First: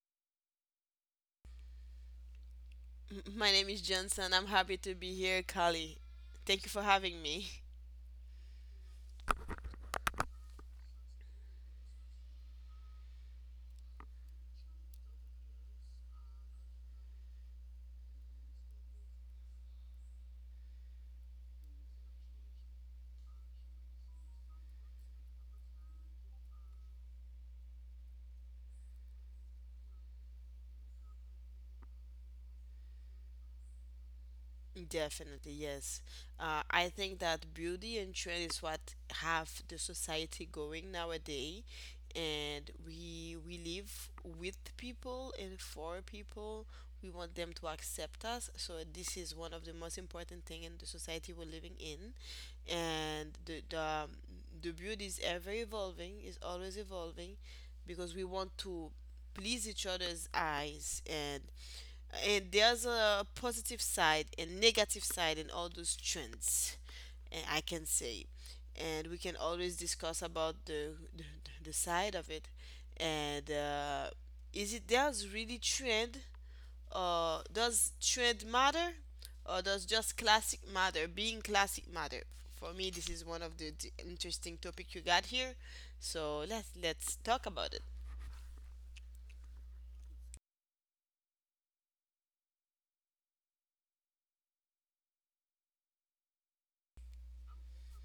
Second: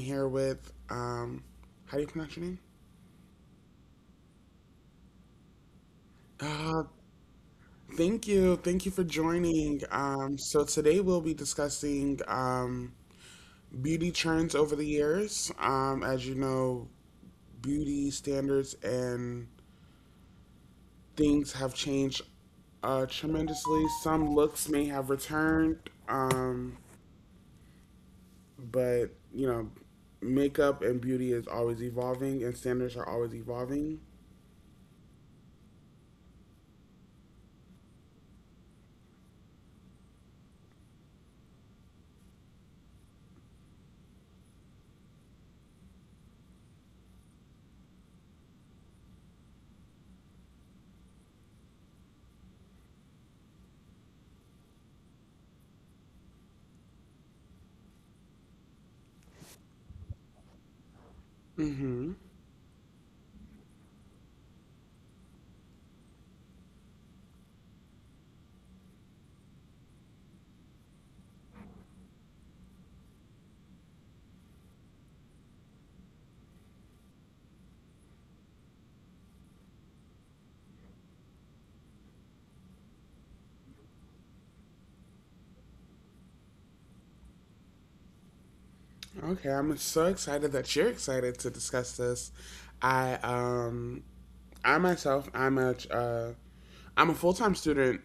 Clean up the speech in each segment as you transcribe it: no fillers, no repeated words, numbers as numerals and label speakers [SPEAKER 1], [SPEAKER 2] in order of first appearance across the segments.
[SPEAKER 1] here with, how do you pronounce your name?
[SPEAKER 2] My name is Johnson. I'm happy to be here, Kali. Thank you for
[SPEAKER 1] Uh,
[SPEAKER 2] having me.
[SPEAKER 1] Thank you. Thank you for joining. So today we'll be discussing beauty trends over the years. As you know, beauty standards and things have changed tremendously. Some looks may have returned, um, but, you know, makeup and beauty is always evolving, and standards are always evolving.
[SPEAKER 2] Definitely, yes. I think that beauty and trend is what have the society going nowadays, and we live with people and for people. We want them to accept us, so this is one of the most important thing in the society we're living in, and the the beauty is ever evolving, is always evolving, because we want to please each other's eyes
[SPEAKER 1] Mm hmm.
[SPEAKER 2] and there's a positive side and negative side in all those trends, and I can say, and we can always discuss about the side of it and is it does really trend, or does trend matter, or does just classic matter, being classic matter. For me this is one of the interesting topic you got here, so let's talk about it.
[SPEAKER 1] Okay, I'm so excited that you're excited to discuss this. I um I myself I'm a full-time student,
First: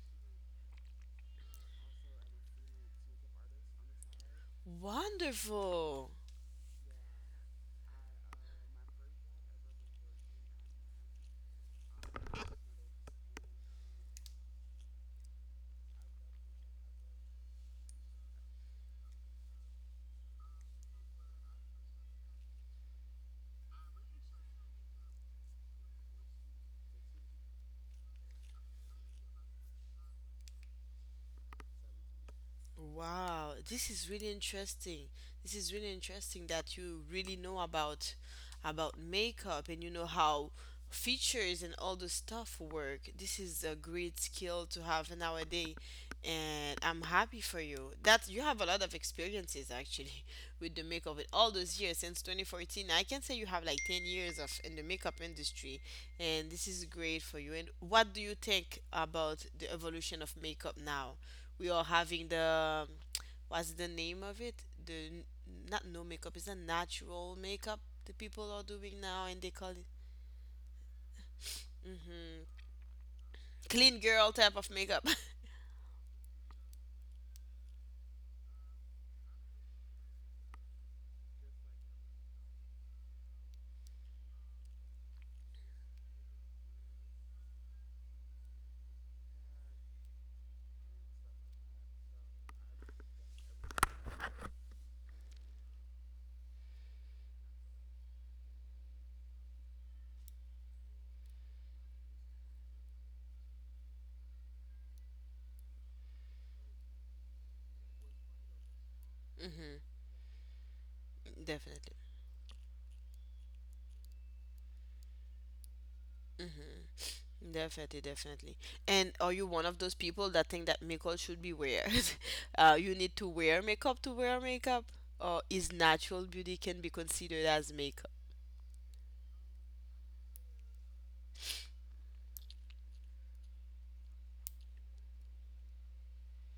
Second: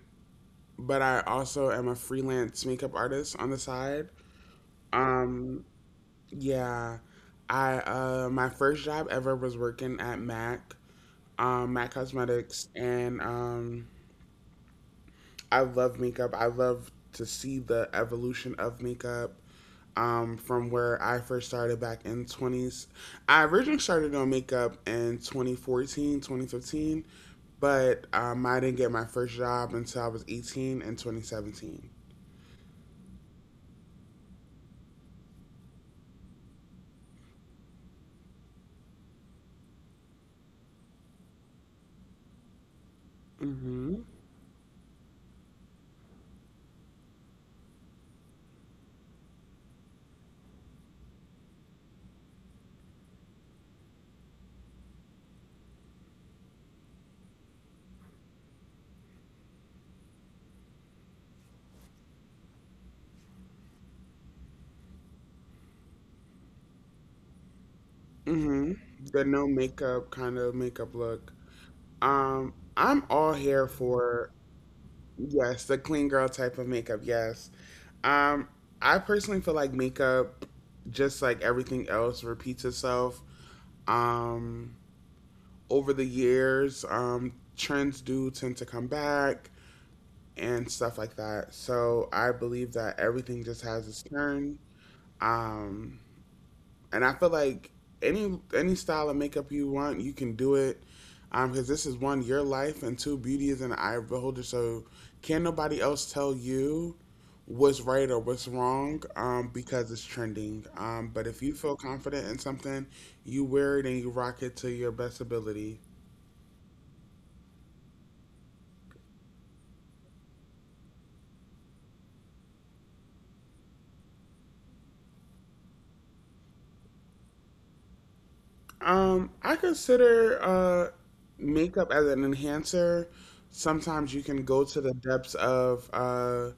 [SPEAKER 1] but I also am a freelance makeup artist on the side. Um
[SPEAKER 2] Wonderful.
[SPEAKER 1] yeah, I my first job ever was working at MAC, MAC Cosmetics, and I love makeup. I love to see the evolution of makeup from where I first started back in 20s. I originally started on makeup in 2014, 2015, but I didn't get my first job until I was 18 in 2017.
[SPEAKER 2] Wow, this is really interesting. This is really interesting that you really know about makeup, and you know how features and all the stuff work. This is a
[SPEAKER 1] Mm-hmm.
[SPEAKER 2] great skill to have nowadays, and I'm happy for you. That you have a lot of experiences actually with the makeup with all those years since 2014. I can say you have like 10 years of in the makeup industry, and this is great for you. And what do you think about the evolution of makeup now? We are having the what's the name of it? The n- Not no makeup, it's a natural makeup the people are
[SPEAKER 1] hmm
[SPEAKER 2] doing
[SPEAKER 1] The
[SPEAKER 2] now, and
[SPEAKER 1] no
[SPEAKER 2] they call it,
[SPEAKER 1] makeup kind of makeup look.
[SPEAKER 2] hmm,
[SPEAKER 1] I'm all here
[SPEAKER 2] clean
[SPEAKER 1] for.
[SPEAKER 2] girl type of makeup.
[SPEAKER 1] Yes, the clean girl type of makeup. Yes. Um, I personally feel like makeup, just like everything else, repeats itself. Um, over the years, trends do tend to come back and stuff like that. So I believe that everything just has its turn. Um, and I feel like any style of makeup you want, you can do it. Because this is one your life, and two beauty is in the eye of the beholder. So can nobody else tell you what's right or what's wrong
[SPEAKER 2] Hmm.
[SPEAKER 1] because it's trending. But if you feel
[SPEAKER 2] Definitely.
[SPEAKER 1] confident in something, you wear it and you rock it to your best ability.
[SPEAKER 2] Hmm. Definitely, definitely. And are you one of those people that think that makeup should be wear? You need to wear makeup, or is natural beauty can be considered as makeup?
[SPEAKER 1] I consider makeup as an enhancer. Sometimes you can go to the depths of, uh,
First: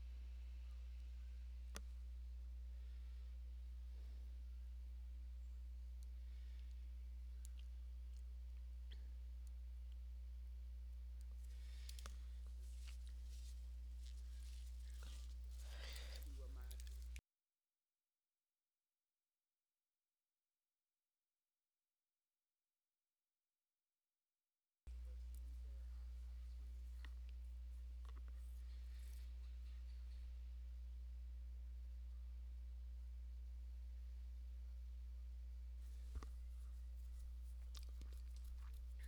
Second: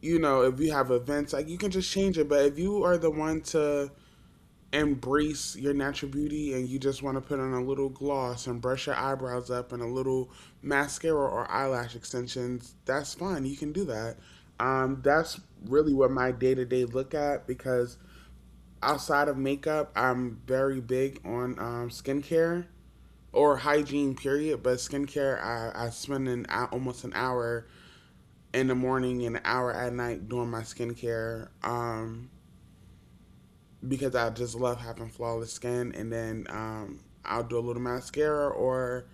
[SPEAKER 1] you know, if you have events, like you can just change it. But if you are the one to embrace your natural beauty and you just want to put on a little gloss and brush your eyebrows up and a little mascara or eyelash extensions, that's fine. You can do that. That's really what my day to day look at, because outside of makeup, I'm very big on skincare or hygiene, period. But skincare, I spend almost an hour in the morning and an hour at night doing my skincare. Because I just love having flawless skin. And then I'll do a little mascara, or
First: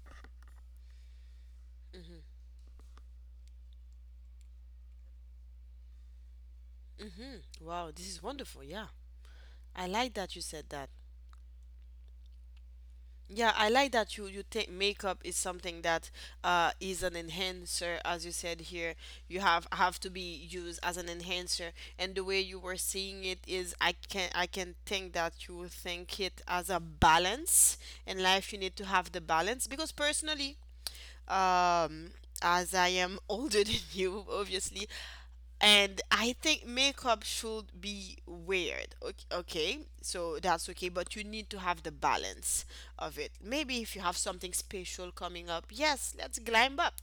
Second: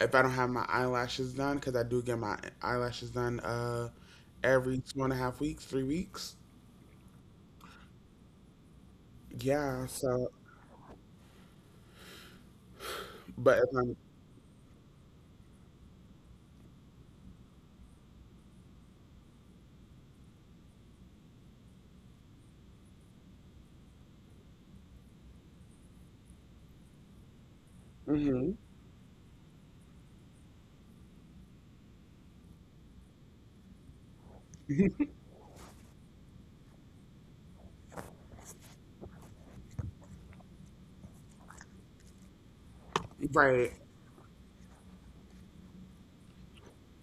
[SPEAKER 1] if I don't have my eyelashes done, because I do get my eyelashes done every 2.5 weeks, 3 weeks.
[SPEAKER 2] Wow, this is wonderful. Yeah,
[SPEAKER 1] Yeah.
[SPEAKER 2] I like
[SPEAKER 1] So,
[SPEAKER 2] that you said that. Yeah,
[SPEAKER 1] but if
[SPEAKER 2] I like
[SPEAKER 1] I'm.
[SPEAKER 2] that you think makeup is something that is an enhancer, as you said here. You have to be used as an enhancer, and the way you were seeing it is, I can think that you think it as a balance in
[SPEAKER 1] Hmm.
[SPEAKER 2] life. You need to have the balance because personally, um, as I am older than you, obviously. And I think makeup should be weird. Okay, okay, so that's okay, but you need to have the balance of it.
[SPEAKER 1] Right.
[SPEAKER 2] Maybe if you have something special coming up, yes, let's glam up.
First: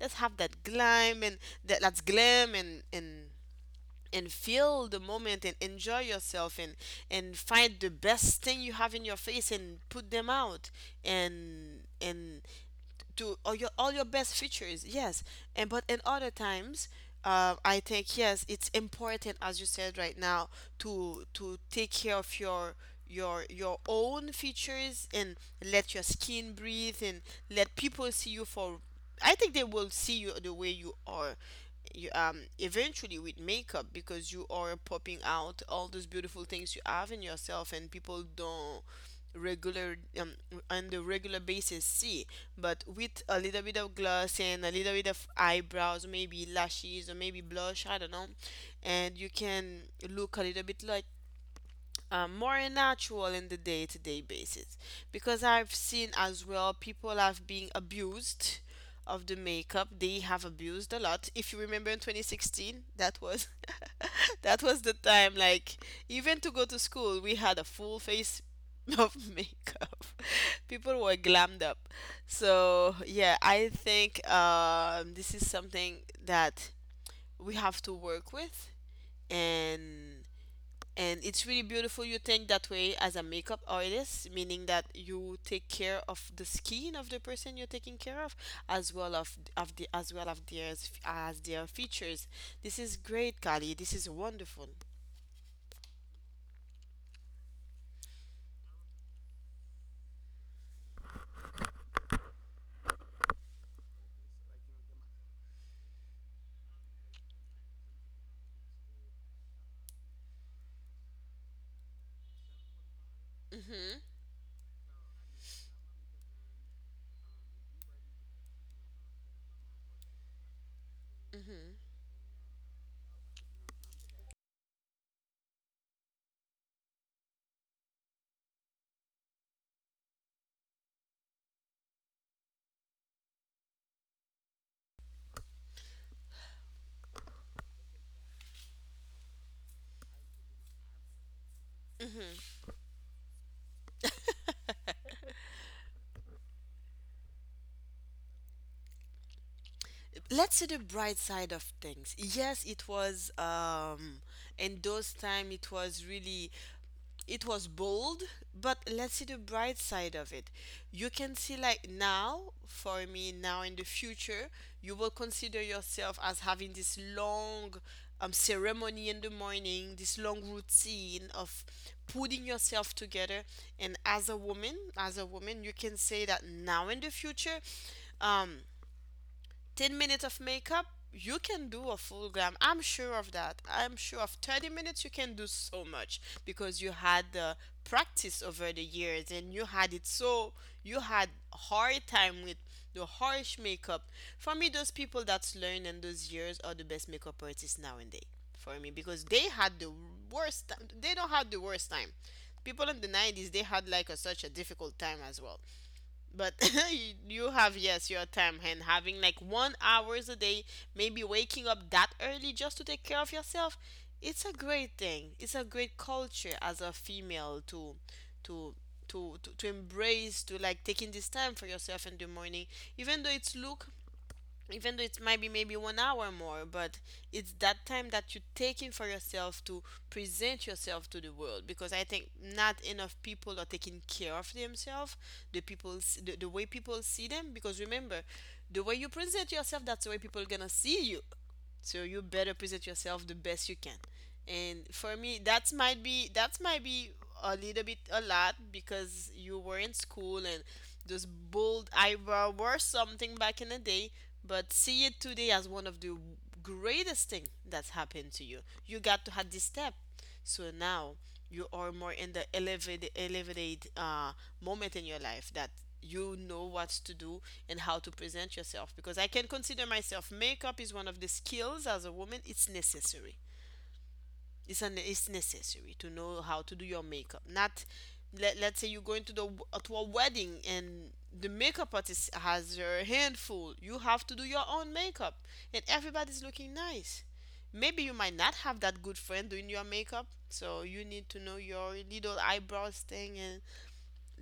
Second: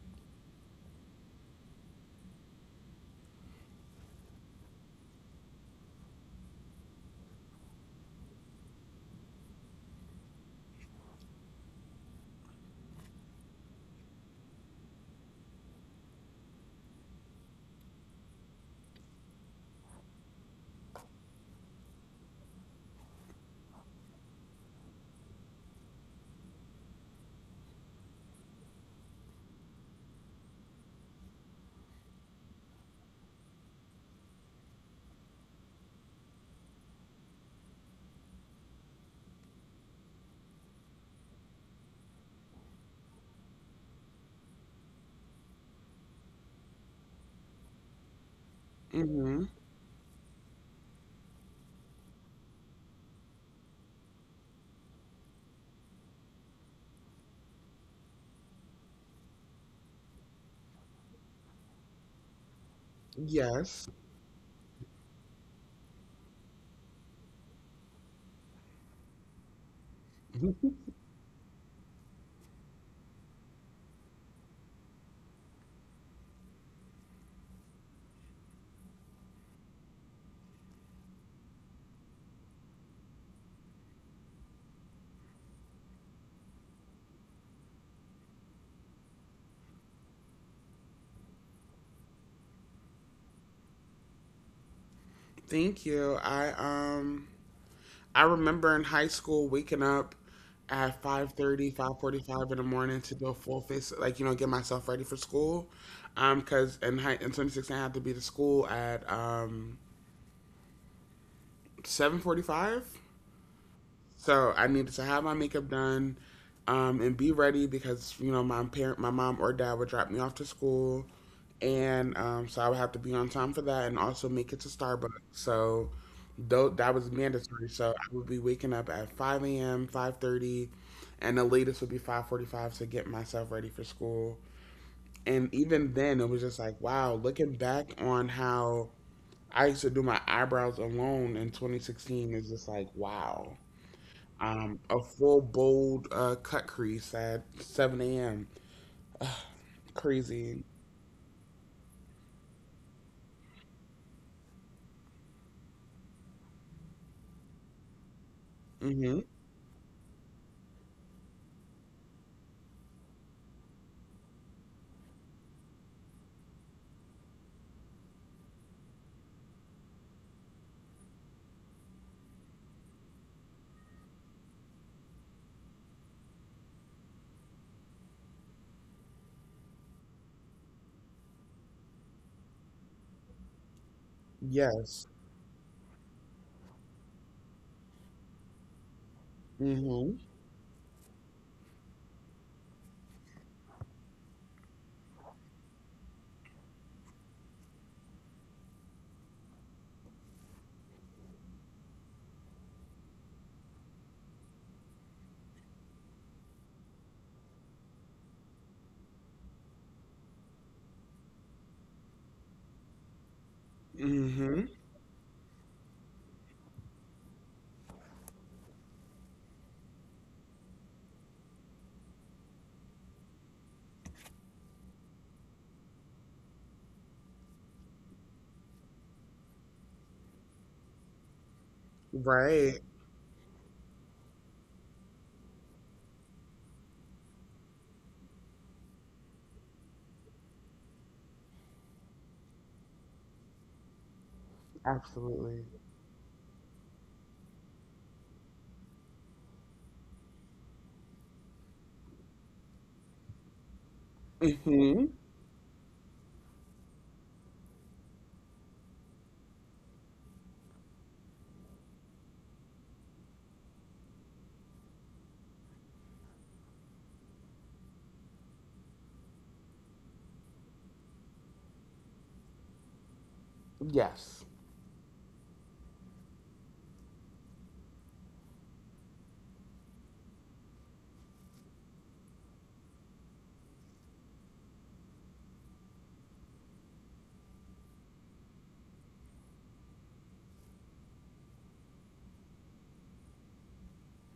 [SPEAKER 2] Let's have that glam and that's glam and and feel the moment and enjoy yourself and find the best thing you have in your face and put them out and do all your best features, yes, and but in other times I think yes it's important as you said right now to take care of your own features and let your skin breathe and let people see you for, I think they will see you the way you are. You, eventually with makeup, because you are popping out all those beautiful things you have in yourself and people don't regular on the regular basis see, but with a little bit of gloss and a little bit of eyebrows, maybe lashes or maybe blush, I don't know, and you
[SPEAKER 1] Hmm.
[SPEAKER 2] can look a little bit like more natural in the day-to-day basis, because I've seen as well people have been abused of the makeup, they have abused a lot. If you remember in 2016, that was
[SPEAKER 1] Yes.
[SPEAKER 2] that was the time like, even to go to school we had a full face of makeup. People were glammed up. So yeah, I think this is something that we have to work with, and and it's really beautiful you think that way as a makeup artist, meaning that you take care of the skin of the person you're taking care of as well of the, as well of their, as their features. This is great, Kali, this is wonderful.
[SPEAKER 1] Thank you. I remember in high school waking up at 5:30, 5:45 in the morning to do a full face, like, get myself ready for school. Because in 2016, I had to be to school at 7:45.
[SPEAKER 2] Mm-hmm.
[SPEAKER 1] So I needed to have my makeup done and be ready because, my mom or dad would drop me off to school.
[SPEAKER 2] Mm-hmm.
[SPEAKER 1] And so I would have to be on time for that, and also make it to Starbucks. So, though that was mandatory. So I would be waking up at 5 a.m., 5:30, and the latest would be 5:45 to get myself ready for school. And even then, it was just like, wow, looking back on how I used to do my eyebrows alone in 2016 is just like, wow. A full bold cut crease at 7 a.m. Crazy.
[SPEAKER 2] Let's see the bright side of things. Yes, it was, um, in those time it was really, it was bold, but let's
[SPEAKER 1] Mm-hmm.
[SPEAKER 2] see the bright side of it. You can see like now, for me now in the future, you will consider yourself as having this long ceremony in the morning, this long routine of putting yourself together, and as a woman, you can say that now in the future um 10 minutes of makeup, you can do a full glam. I'm sure of that. I'm sure of 30 minutes,
[SPEAKER 1] Yes.
[SPEAKER 2] you can do so much because you had the practice over the years and you had it,
[SPEAKER 1] Mm-hmm.
[SPEAKER 2] so you had hard time with the harsh makeup. For me, those people that's learned in those years are the best makeup artists nowadays, for me, because they had the worst time. They don't have the worst time. People in the 90s, they had like such a difficult time as well, but you have, yes, your time, and having like 1 hours a day, maybe waking up that early just to take care of yourself, it's a
[SPEAKER 1] Mm-hmm.
[SPEAKER 2] great thing, it's a great culture as a female to to embrace, to like taking this time for yourself in the morning, even though it's look, even though it might be maybe 1 hour more, but it's that time that you are taking for yourself to present yourself to the world. Because I think
[SPEAKER 1] Right.
[SPEAKER 2] not enough people are taking care of themselves, the people, the way people see them. Because remember, the way you present yourself, that's the way people gonna see you, so you better present yourself the best you can. And for me
[SPEAKER 1] Absolutely.
[SPEAKER 2] that's might be a little bit a lot, because you were in school and those bold eyebrow were something back in the day, but
[SPEAKER 1] Hmm.
[SPEAKER 2] see it today as one of the greatest thing that's happened to you. You got to have this step, so now you are more in the elevated moment in your life, that you know what to do and how to present yourself, because I can consider myself makeup is one of the skills as a woman, it's necessary,
[SPEAKER 1] Yes.
[SPEAKER 2] it's an it's necessary to know how to do your makeup. Not, let's say you're going to the, to a wedding and the makeup artist has her hand full, you have to do your own makeup and everybody's looking nice, maybe you might not have that good friend doing your makeup, so you need to know your little eyebrows thing and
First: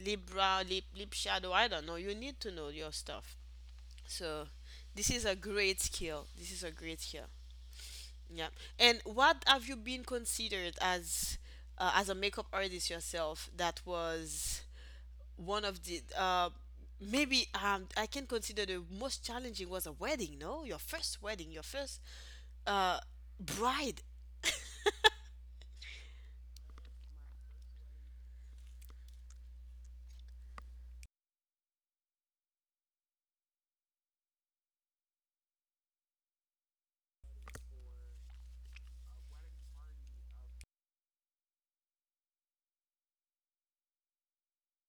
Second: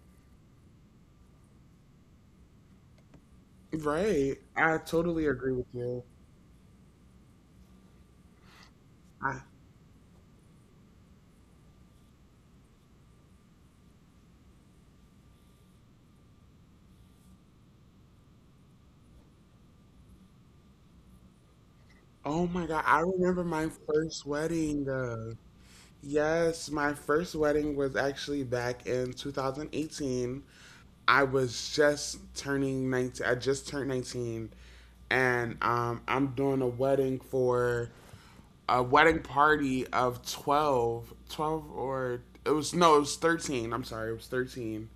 [SPEAKER 2] lip brow lip shadow, I don't know, you need to know your stuff.
[SPEAKER 1] Right.
[SPEAKER 2] So
[SPEAKER 1] I
[SPEAKER 2] this is
[SPEAKER 1] totally
[SPEAKER 2] a
[SPEAKER 1] agree with
[SPEAKER 2] great
[SPEAKER 1] you.
[SPEAKER 2] skill, this is a great skill. Yeah. And
[SPEAKER 1] I
[SPEAKER 2] what have you been considered as a makeup artist yourself that was one of the maybe, I can consider, the most challenging was a wedding, no? Your first wedding, your first
[SPEAKER 1] Oh my God, I
[SPEAKER 2] uh
[SPEAKER 1] remember my
[SPEAKER 2] bride.
[SPEAKER 1] first wedding. Yes, my first wedding was actually back in 2018. I was just turning 19. I just turned 19, and I'm doing a wedding for a wedding party of 12, 12, or it was no, it was 13. I'm sorry, it was 13.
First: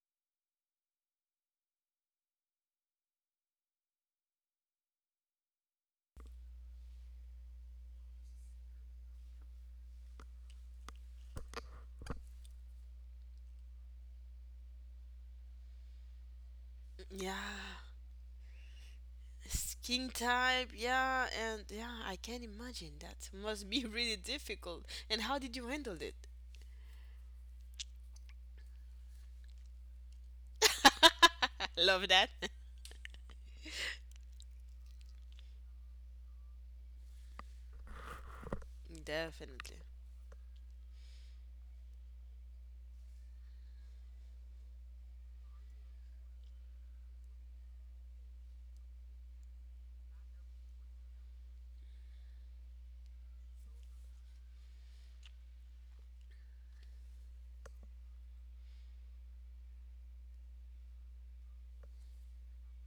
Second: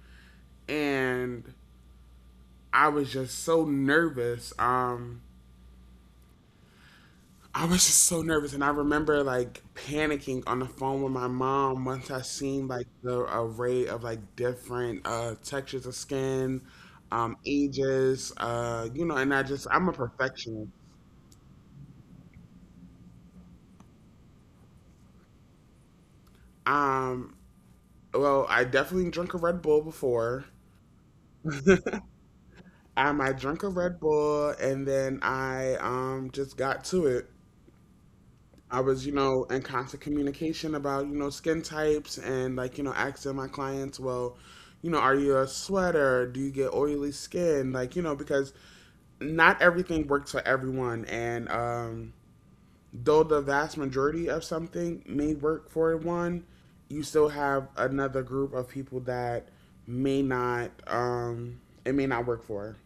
[SPEAKER 1] And I was just so nervous. I was just so nervous, and I remember like panicking on the phone with my mom once I seen like the array of like different textures of skin,
[SPEAKER 2] Yeah.
[SPEAKER 1] ages. And I'm a
[SPEAKER 2] Skin type,
[SPEAKER 1] perfectionist.
[SPEAKER 2] yeah, and yeah, I can imagine that must be really difficult. And how did you handle it?
[SPEAKER 1] Um, well, I definitely drank a Red Bull before.
[SPEAKER 2] I love that.
[SPEAKER 1] I drank a Red Bull, and then I just got to it. I was, in
[SPEAKER 2] Definitely.
[SPEAKER 1] constant communication about, skin types and like, asking my clients, well, are you a sweater? Do you get oily skin? Like, because not everything works for everyone. And though the vast majority of something may work for one, you still have another group of people that may not, it may not work for.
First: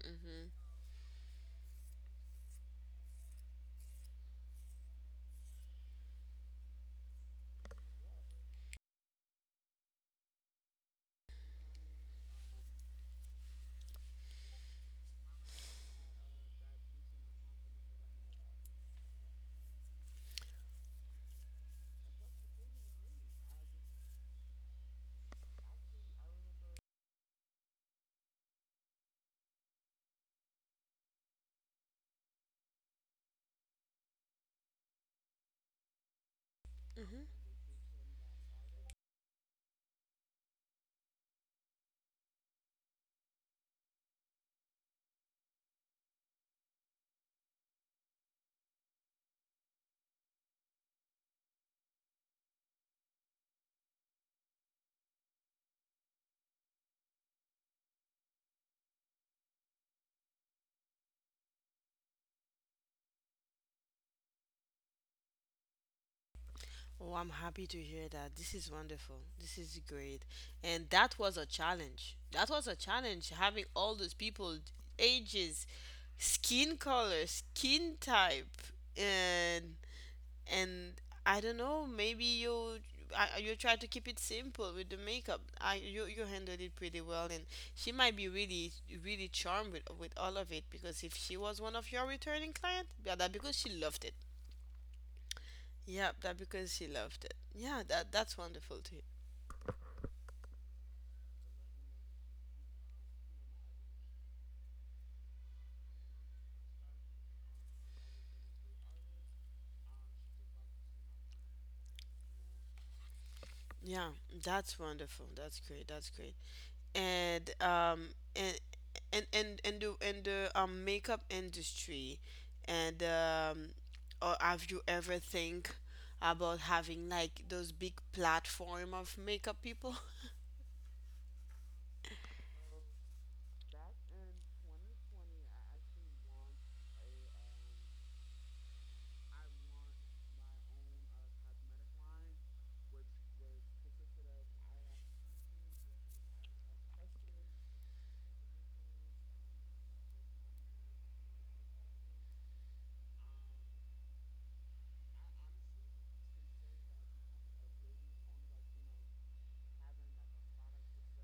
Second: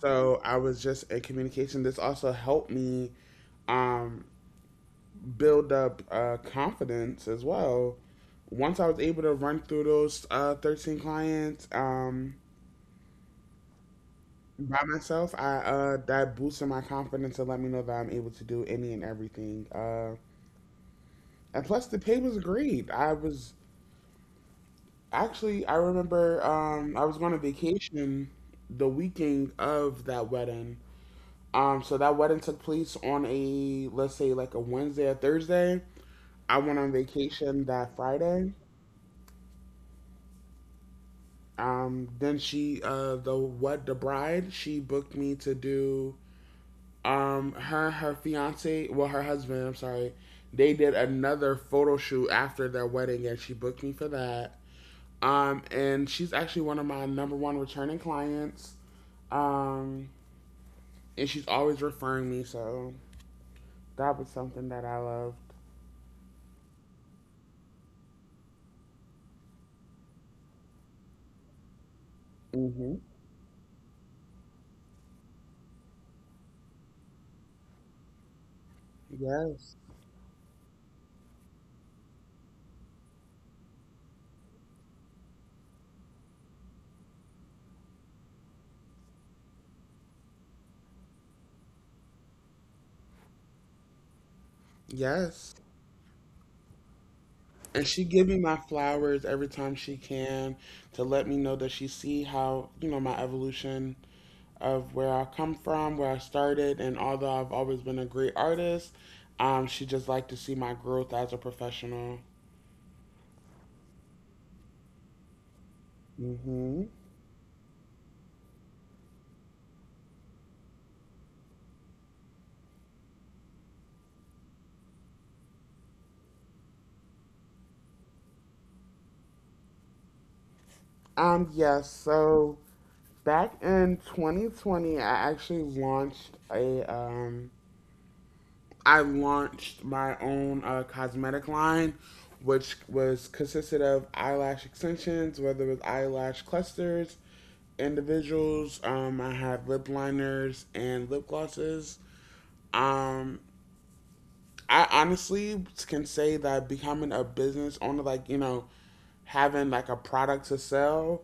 [SPEAKER 1] So I was just in communication. This also helped me um build up confidence as well. Once I was able to run through those 13 clients by myself, I that boosted my confidence and let me know that I'm able to do any and everything. And plus, the pay was great. I remember I was going on vacation the weekend of that wedding. So that wedding took place on a let's say like a Wednesday or Thursday. I went on
[SPEAKER 2] Mhm.
[SPEAKER 1] vacation that Friday. Then the bride, she booked me to do, her fiance, well, her husband, I'm sorry, they did another photo shoot after their wedding, and she booked me for that. And she's actually one of my number one returning clients. Um, and she's always referring me, so that was something that I loved.
[SPEAKER 2] Oh, I'm happy to hear that. This is wonderful. This is great. And that was a challenge. That was a
[SPEAKER 1] Mm-hmm.
[SPEAKER 2] challenge having all those people, ages, skin color, skin type, and
[SPEAKER 1] Yes.
[SPEAKER 2] and I don't know, maybe you I, you try to keep it simple with the makeup. I You you handled it pretty well, and she might be really really charmed with all of it, because if she was one of your returning client, yeah, that because she loved it.
[SPEAKER 1] Yes.
[SPEAKER 2] Yep, that because he loved it. Yeah,
[SPEAKER 1] And she
[SPEAKER 2] that
[SPEAKER 1] give
[SPEAKER 2] that's
[SPEAKER 1] me my
[SPEAKER 2] wonderful too.
[SPEAKER 1] flowers every time she can to let me know that she see how my evolution of where I come from, where I started, and although I've always been a great artist, she just like to see my growth as a professional.
[SPEAKER 2] Yeah, that's wonderful. That's great. That's great.
[SPEAKER 1] Hmm.
[SPEAKER 2] And and and the makeup industry, and, or have you ever think about having like those big platform of makeup people?
[SPEAKER 1] Yes. So back in 2020, I actually launched a I launched my own cosmetic line, which was consisted of eyelash extensions, whether it was eyelash clusters, individuals. I had lip liners and lip glosses. Um, I honestly can say that becoming a business owner, like having like a product to sell,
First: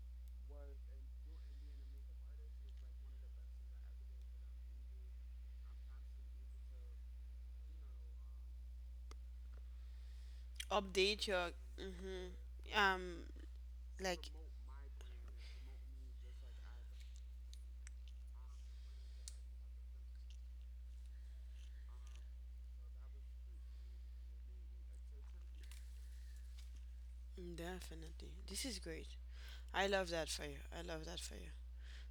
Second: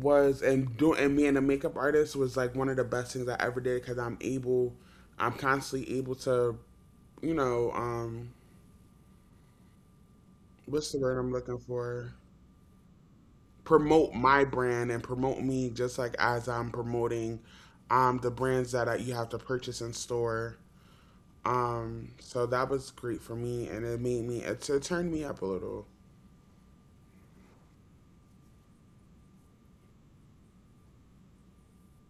[SPEAKER 1] was and doing and being a makeup artist was like one of the best things I ever did, because I'm constantly able to, you know, um, what's the word
[SPEAKER 2] Update
[SPEAKER 1] I'm
[SPEAKER 2] your,
[SPEAKER 1] looking for?
[SPEAKER 2] mm-hmm, um,
[SPEAKER 1] Promote
[SPEAKER 2] like,
[SPEAKER 1] my brand and promote me just like as I'm promoting the brands that you have to purchase in store. So that was great for me, and it made me it turned me up a little.
[SPEAKER 2] definitely this is great. I love that for you. I love that for you.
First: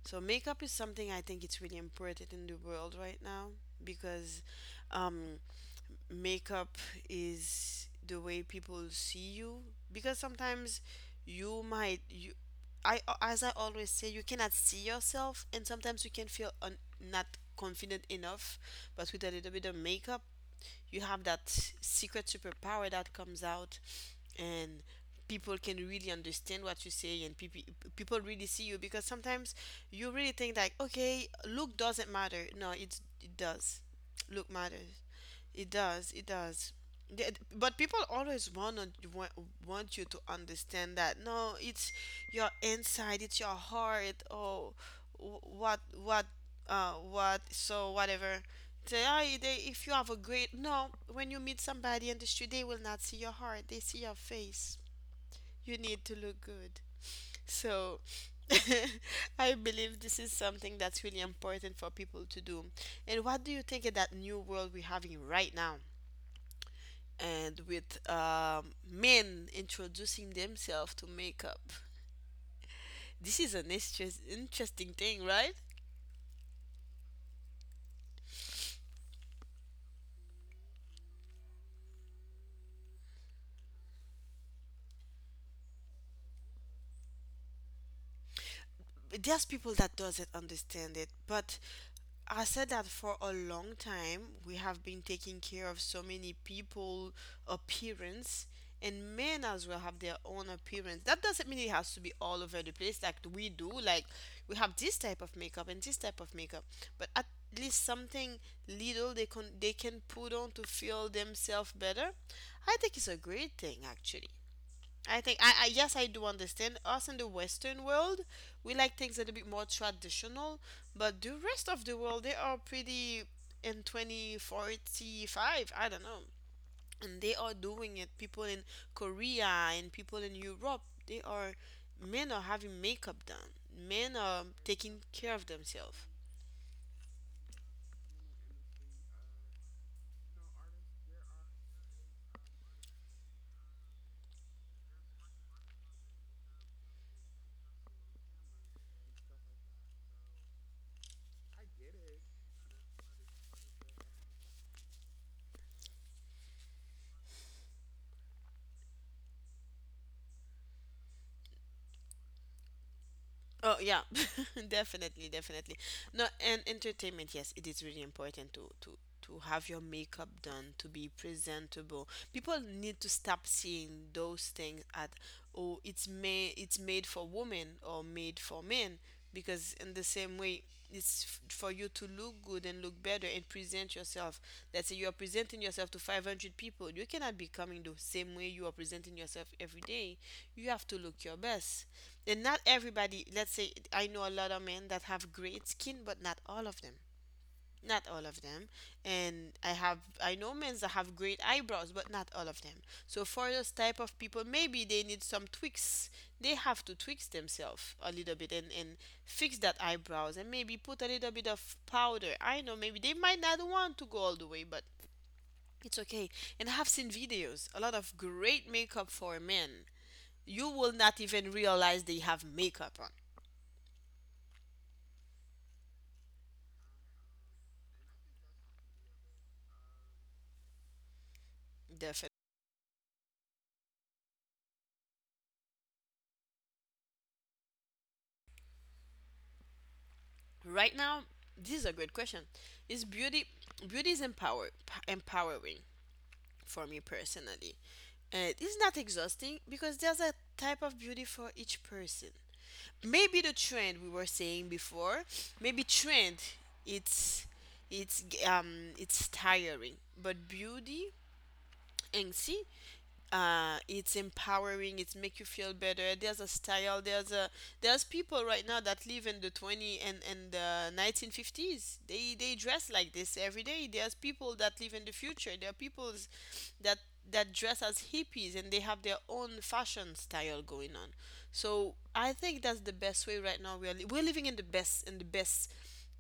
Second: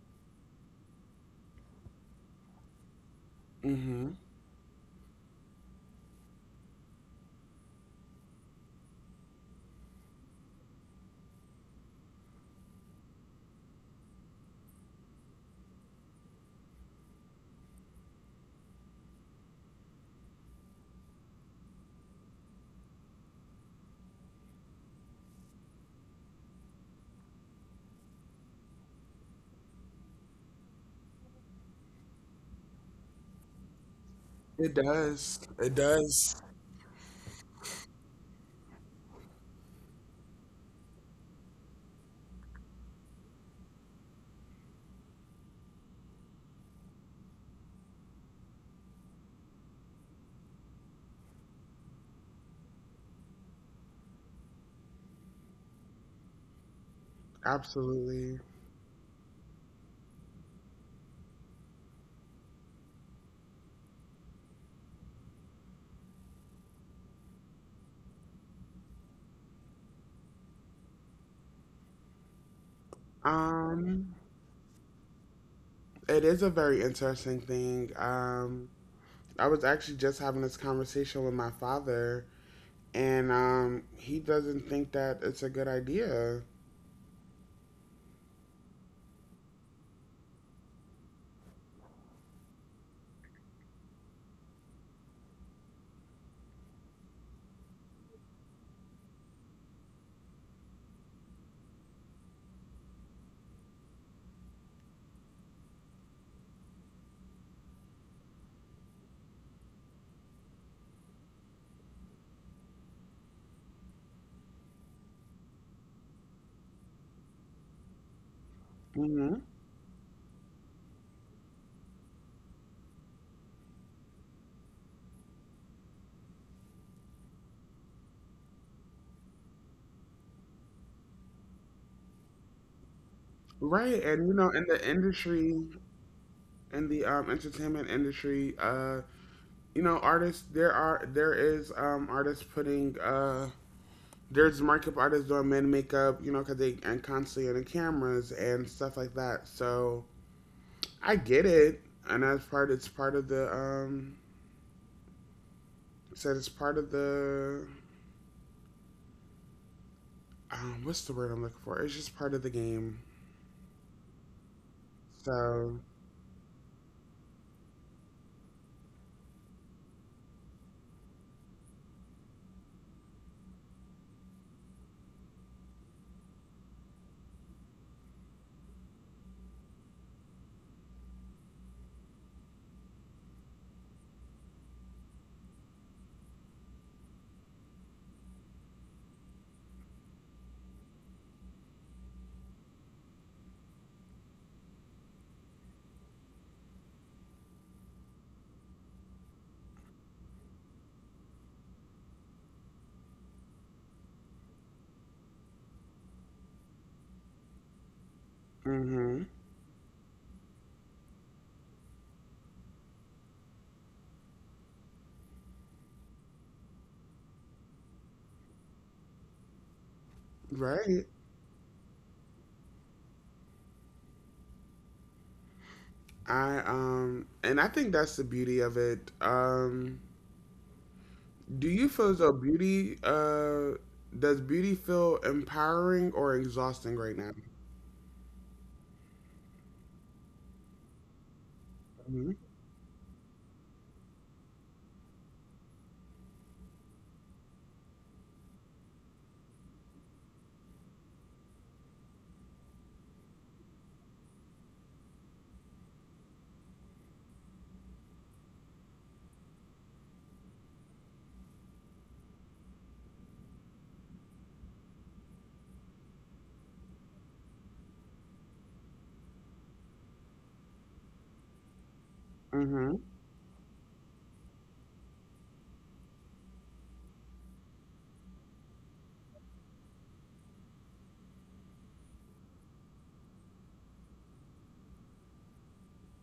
[SPEAKER 2] So makeup is something I think it's really important in the world right now
[SPEAKER 1] Hmm.
[SPEAKER 2] because, um, makeup is the way people see you. Because sometimes you might you, I as I always say, you cannot see yourself, and sometimes you can feel un, not confident enough. But with a little bit of makeup, you have that secret superpower that comes out, and people can really understand what you say, and people people really see you, because sometimes you really think like, okay, look doesn't matter, no it's, it does, look
[SPEAKER 1] It
[SPEAKER 2] matters.
[SPEAKER 1] does.
[SPEAKER 2] It
[SPEAKER 1] It
[SPEAKER 2] does. It
[SPEAKER 1] does.
[SPEAKER 2] does. But people always want want want you to understand that no, it's your inside, it's your heart, or wh- what what what so whatever. They if you have a great no, when you meet somebody in the street, they will not see your heart. They see your face. You need to look good. So
[SPEAKER 1] Absolutely.
[SPEAKER 2] I believe this is something that's really important for people to do. And what do you think of that new world we're having right now? And with men introducing themselves to makeup. This is an
[SPEAKER 1] Um,
[SPEAKER 2] interesting thing, right?
[SPEAKER 1] it is a very interesting thing. I was actually just having this conversation with my father, and he doesn't think that it's a good idea.
[SPEAKER 2] There's people that doesn't understand it, but I said that for a long time we have been taking care of so many people appearance. And men as well have their own appearance. That doesn't mean it has to be all over the place like we do. Like, we have this type of makeup and this type of makeup, but at least something little they can put on to feel themselves better. I think it's a great thing actually. I think I yes, I do understand us in the Western world, we like things a little bit more traditional, but the rest of the world, they are pretty in 2045, I don't know, and they are doing it. People in Korea and people in Europe, they are, men are having makeup done.
[SPEAKER 1] Right,
[SPEAKER 2] Men
[SPEAKER 1] and
[SPEAKER 2] are
[SPEAKER 1] in the
[SPEAKER 2] taking care of
[SPEAKER 1] industry,
[SPEAKER 2] themselves.
[SPEAKER 1] in the entertainment industry, artists there are there is artists putting there's makeup artists doing men makeup, because they and constantly on the cameras and stuff like that. So I get it, and that's part. It's part of the said it's part of the what's the word I'm looking for? It's just part of the game.
[SPEAKER 2] Oh yeah, definitely,
[SPEAKER 1] So,
[SPEAKER 2] definitely. No, and entertainment, yes, it is really important to to have your makeup done, to be presentable. People need to stop seeing those things at, oh, it's made for women or made for men. Because in the same way, for you to look good and look better and present yourself. Let's say you are presenting yourself to 500 people, you cannot be coming the same way you are presenting yourself every day. You have to look your best. And not everybody, let's say, I know a lot of men that have great skin, but not all of them, not all of them. And I know men that have great eyebrows, but not all of them. So for those type of people, maybe they need some tweaks. They have to tweak themselves a little bit, and
[SPEAKER 1] mm-hmm,
[SPEAKER 2] fix that eyebrows, and maybe put a little bit of powder. I know maybe they might not want to go all the way, but it's okay. And I have seen videos, a lot of great makeup for men. You will
[SPEAKER 1] right.
[SPEAKER 2] not even realize they have makeup on.
[SPEAKER 1] I And I think that's the beauty of it. Do you feel as though
[SPEAKER 2] Definitely.
[SPEAKER 1] does beauty feel empowering or exhausting right now?
[SPEAKER 2] Right now, this is a great
[SPEAKER 1] Mm-hmm.
[SPEAKER 2] question. Is beauty, beauty is empowering for me personally. And it's not exhausting because there's a type of beauty for each person. Maybe the trend we were saying before, maybe trend, it's it's it's tiring. But beauty, and see, uh, it's empowering, it's make you feel better. There's a style, there's a, there's people right now that live in the 20 and the 1950s, they
[SPEAKER 1] Mm-hmm.
[SPEAKER 2] dress like this every day. There's people that live in the future. There are people that that dress as hippies and they have their own fashion style going on. So I think that's the best way. Right now we're we're living in the best, in the best,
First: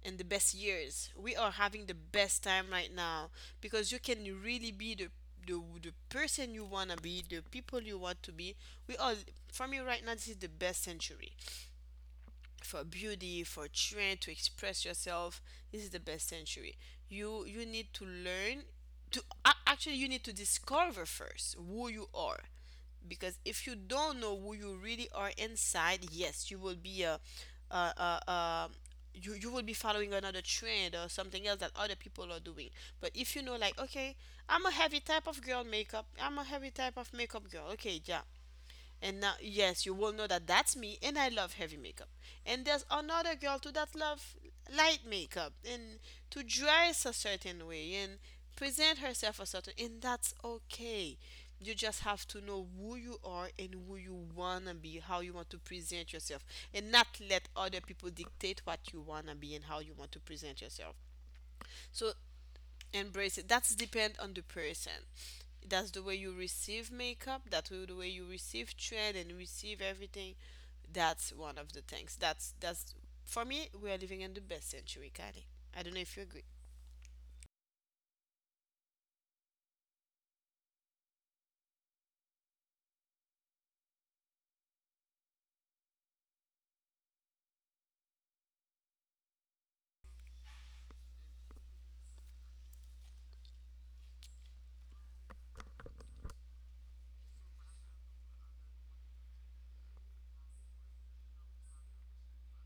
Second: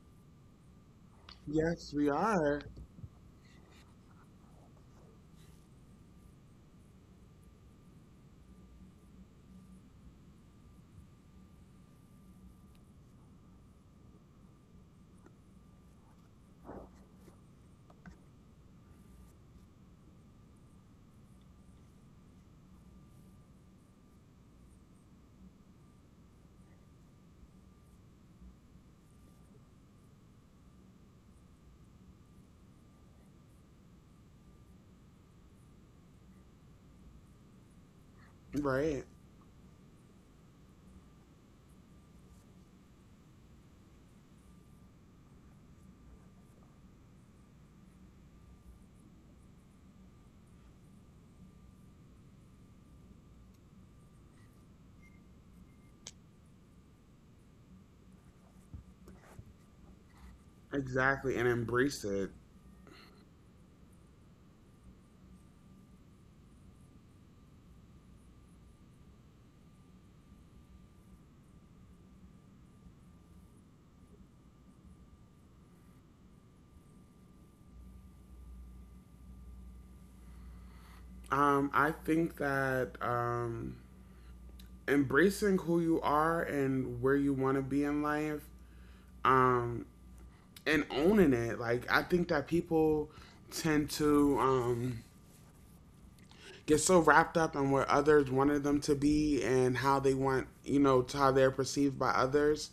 [SPEAKER 2] in the best years. We are having the
[SPEAKER 1] Yes, we
[SPEAKER 2] best
[SPEAKER 1] are.
[SPEAKER 2] time right now. Because you can really be the the person you wanna be, the people you want to be. We all, for me right now, this is the best century for beauty, for trend, to express yourself. This is the best century. You need to learn to actually, you need to discover first who you are. Because if you don't know who you really are inside, yes, you will be a you, you will be following another trend or something else that other people are doing. But if you know, like, okay, I'm a heavy type of girl makeup, I'm a heavy type of makeup girl, okay, yeah.
[SPEAKER 1] Right.
[SPEAKER 2] And now, yes, you will know that that's me and I love heavy makeup. And there's another girl too that love light makeup and to dress a certain way and present herself a certain, and that's okay. You just have to know who you are and who you wanna be, how you want to present yourself, and not let other people dictate what you wanna be and how you want to present yourself.
[SPEAKER 1] Exactly. And embrace
[SPEAKER 2] So
[SPEAKER 1] it.
[SPEAKER 2] embrace it. That's depend on the person. That's the way you receive makeup, that's the way you receive trend and receive everything. That's one of the things that's, for me, we are living in the best century, Kylie. I don't know if you agree.
[SPEAKER 1] I think that embracing who you are and where you want to be in life um, and owning it, like, I think that people tend to. Get so wrapped up in where others wanted them to be and how they want, how they're perceived by others,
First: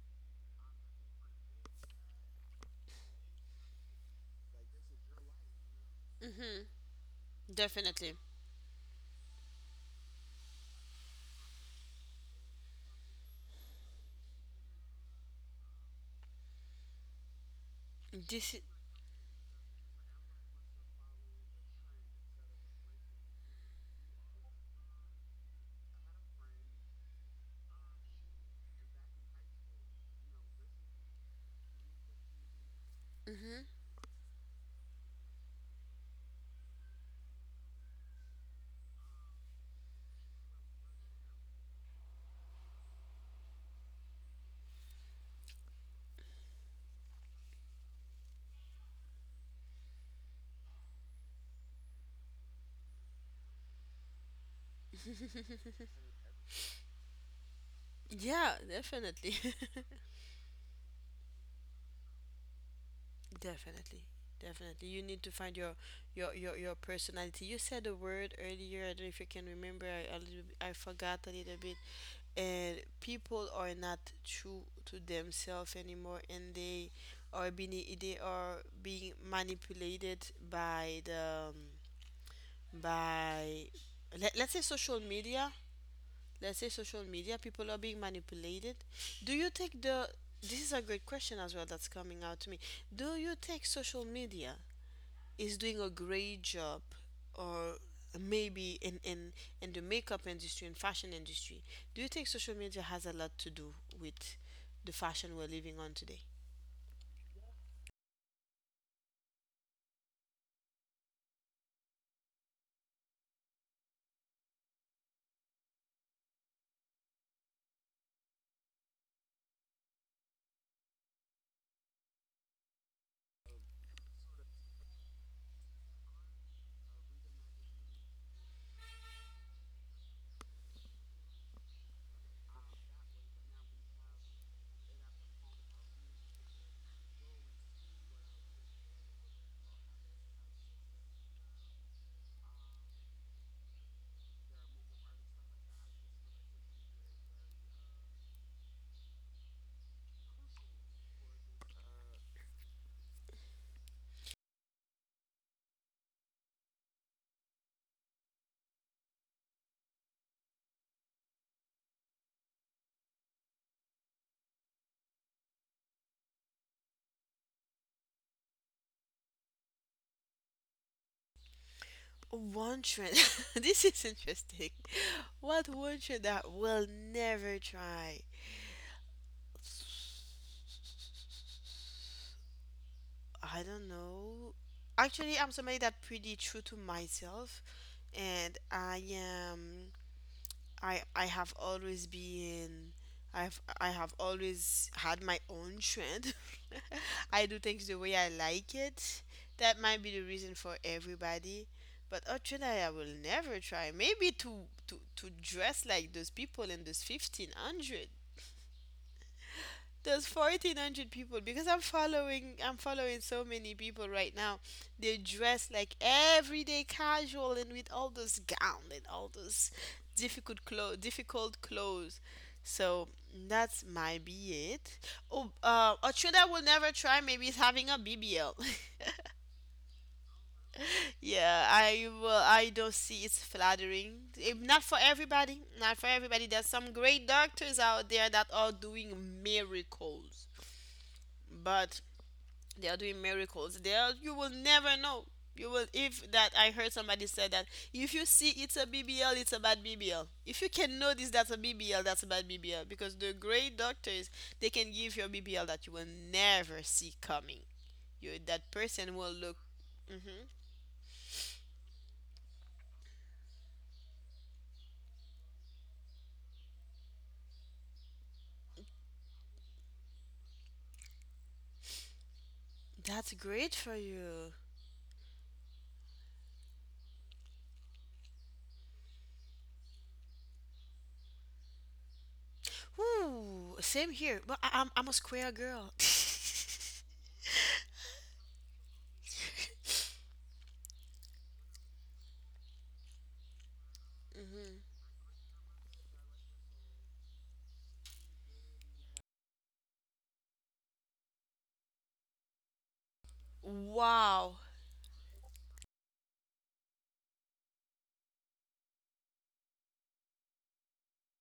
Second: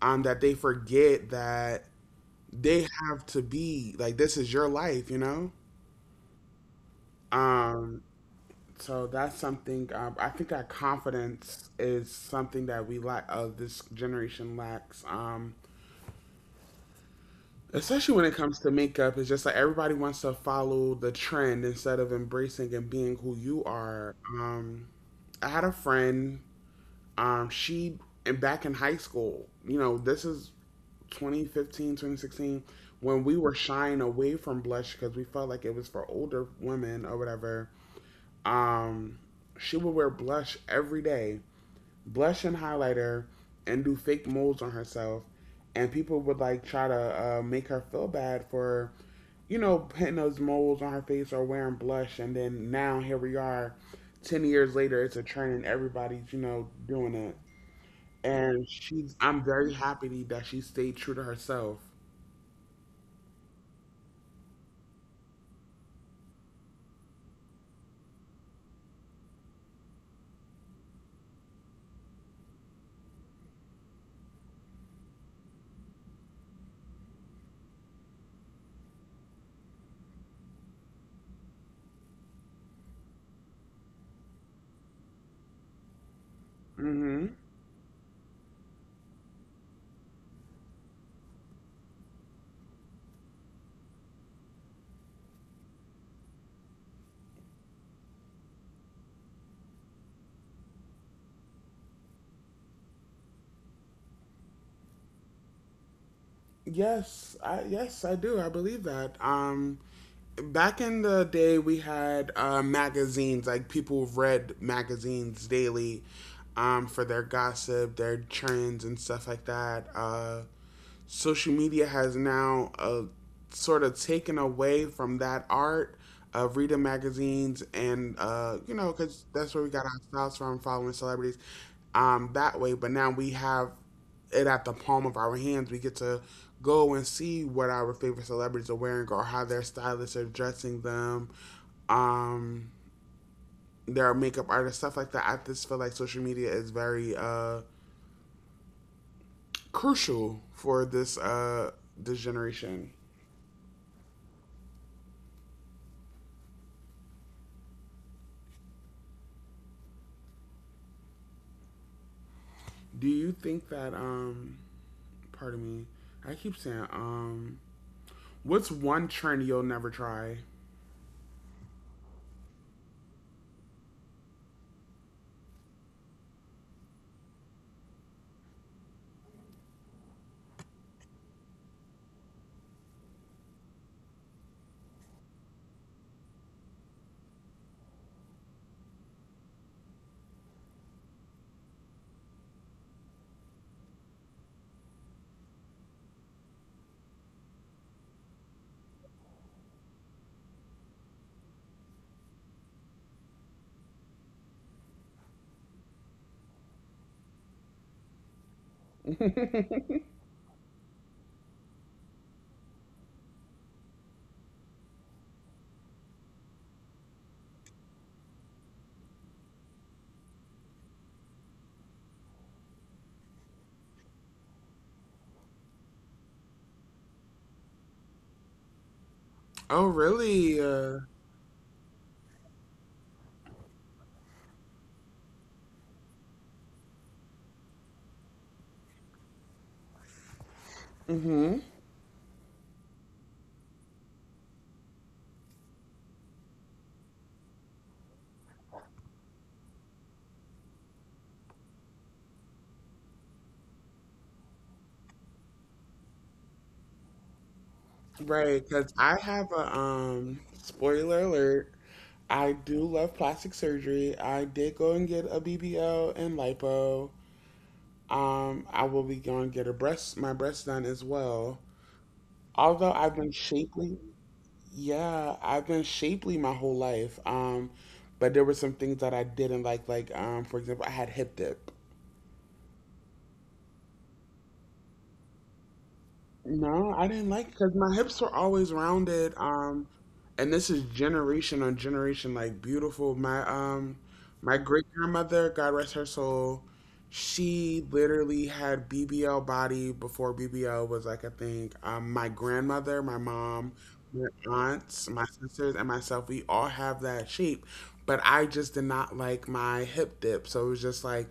[SPEAKER 1] that they forget that they have to be like this is your life.
[SPEAKER 2] Hmm,
[SPEAKER 1] Um,
[SPEAKER 2] definitely,
[SPEAKER 1] so that's something I think that confidence is something that we lack. This generation lacks. Especially when it
[SPEAKER 2] this
[SPEAKER 1] comes
[SPEAKER 2] is,
[SPEAKER 1] to makeup, it's just like everybody wants to follow the trend instead of embracing and being who you are. I had a friend. She and Back in high school, this is 2015, 2016, when we were
[SPEAKER 2] hmm,
[SPEAKER 1] shying away from blush because we felt like it was for older women or whatever. Um, she would wear blush every day, blush and highlighter, and do fake molds on herself. And people would like try to make her feel bad for, putting those molds on her face or wearing blush. And then now here we are, 10 years later, it's a trend and everybody's, doing it.
[SPEAKER 2] yeah,
[SPEAKER 1] And she's
[SPEAKER 2] definitely.
[SPEAKER 1] I'm very happy that she stayed true to herself.
[SPEAKER 2] Definitely, definitely. You need to find your your personality. You said a word earlier, I don't know if you can remember, I, a little, I forgot a little bit. And people are not true to themselves anymore, and they are being, they are being manipulated by the by, let's say, social media. Let's say social
[SPEAKER 1] Hmm.
[SPEAKER 2] media, people are being manipulated. Do you think the, this is a great question as well that's coming out to me. Do you take social media is doing a great job? Or maybe in in the makeup industry and fashion industry, do you think social media has a lot to do with the fashion we're living on today?
[SPEAKER 1] Yes, I do. I believe that back in the day we had magazines. Like, people read magazines daily, for their gossip, their trends and stuff like that. Social media has now sort of taken away from that art of reading magazines and, uh, because that's where we got our styles from, following celebrities, that way. But now we have it at the palm of our hands. We get to go and see what our favorite celebrities are wearing, or how their stylists are dressing them, um, their makeup artists, stuff like that. I just feel like social media is very crucial for this generation. Do you think that pardon me. I keep saying um. What's one trend you'll never try?
[SPEAKER 2] One trend. This is interesting. What one trend that we'll never try. I don't know. Actually, I'm somebody that pretty true to myself, and I am, I have always been, I have always had my own trend. I do things the way I like it. That might be the reason for everybody. But a trend that I will never try. Maybe to to dress like those people in those 1500, there's 1400 people, because I'm following so many people right now. They dress like everyday casual and with all those gown and all those difficult clothes, difficult clothes. So that's might be it. Oh, uh, a trend I will never try maybe is having a BBL.
[SPEAKER 1] Oh, really?
[SPEAKER 2] Yeah, I will, I don't see it's flattering. Eh, not for everybody, not for everybody. There's some great doctors out there that are doing miracles. But they are doing miracles, they are, you will never know. You will, if that, I heard somebody said that if you see it's a BBL, it's a bad BBL. If you can notice that's a BBL, that's a bad BBL, because the great doctors, they can give you a BBL that you will never see coming. You, that
[SPEAKER 1] Right, cuz
[SPEAKER 2] person
[SPEAKER 1] I
[SPEAKER 2] will look,
[SPEAKER 1] have a
[SPEAKER 2] hmm,
[SPEAKER 1] spoiler alert. I do love plastic surgery. I did go and get a BBL and lipo. Um, I will be going to get a breast my breast done as well. Although I've
[SPEAKER 2] that's
[SPEAKER 1] been
[SPEAKER 2] great for
[SPEAKER 1] shapely.
[SPEAKER 2] you.
[SPEAKER 1] Yeah, I've been shapely my whole life. But there were some things that I didn't like. Like, for example, I had hip dip.
[SPEAKER 2] Ooh, same here, but I'm a square girl.
[SPEAKER 1] No, I didn't like, because my hips were always rounded. And this is generation on generation, like, beautiful. My my
[SPEAKER 2] Hmm.
[SPEAKER 1] great grandmother, God rest her soul, she literally had BBL body before BBL was like a thing. My grandmother, my mom, my
[SPEAKER 2] Wow.
[SPEAKER 1] aunts, my sisters, and myself, we all have that shape. But I just did not like my hip dip, so it was just like —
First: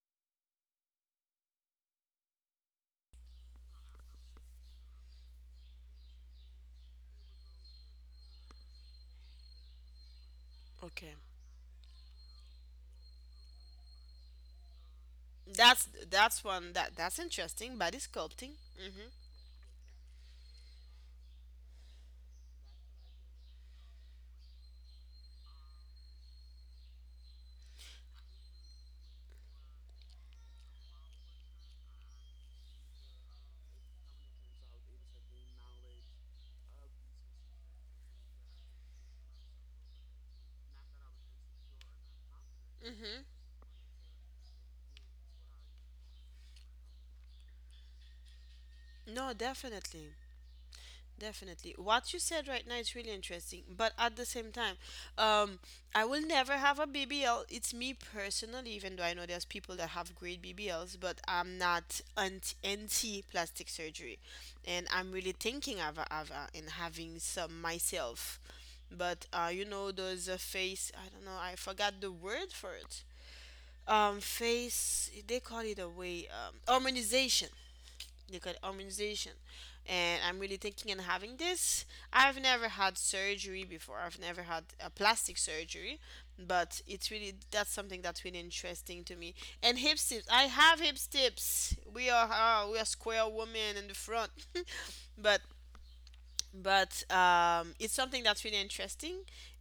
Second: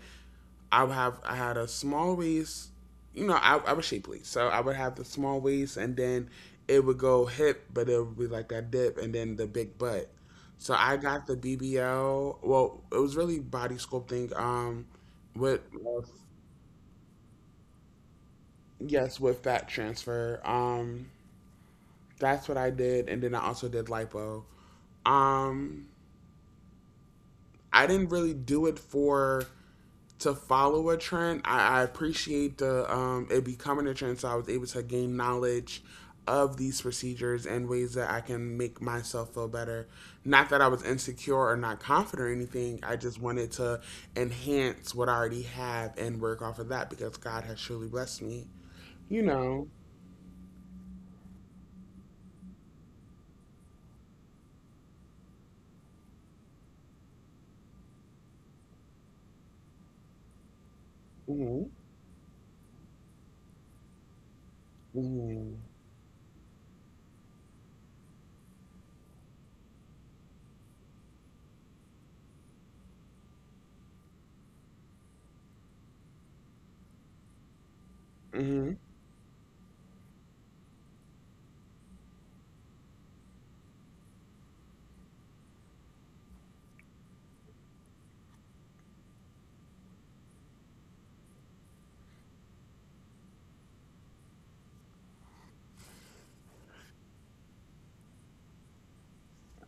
[SPEAKER 1] I would have I had a small waist. You know, I was shapely, so I would have the small waist, and then it would go hip, but it would be like that dip, and then the big butt. So I
[SPEAKER 2] Okay.
[SPEAKER 1] got the BBL. Well, it was really body sculpting. With —
[SPEAKER 2] That's one that, that's interesting. Body sculpting. Mhm.
[SPEAKER 1] yes, with fat transfer. That's what I did, and then I also did lipo. Um, I didn't really do it for — to follow a trend. I appreciate the it becoming a trend, so I was able to gain knowledge of these procedures and ways that I can make myself feel better. Not that I was insecure or not confident or anything. I just
[SPEAKER 2] Mhm.
[SPEAKER 1] wanted to enhance what I already have and work off of that, because God has truly blessed me. You
[SPEAKER 2] No,
[SPEAKER 1] know.
[SPEAKER 2] definitely. Definitely. What you said right now is really interesting, but at the same time, um, I will never have a BBL. It's me personally, even though I know there's people that have great BBLs, but I'm
[SPEAKER 1] Mhm.
[SPEAKER 2] not anti plastic surgery. And I'm really
[SPEAKER 1] Mhm.
[SPEAKER 2] thinking of and having some myself. But uh, you know those face, I don't know, I forgot the word for it. Um, face, they call it a way, um, harmonization. They call it
[SPEAKER 1] Mhm.
[SPEAKER 2] harmonization. And I'm really thinking and having this. I've never had surgery before, I've never had a plastic surgery. But it's really, that's something that's really interesting to me. And hip tips, I have hip tips. We are we are square women in the front. but but it's something that's really interesting.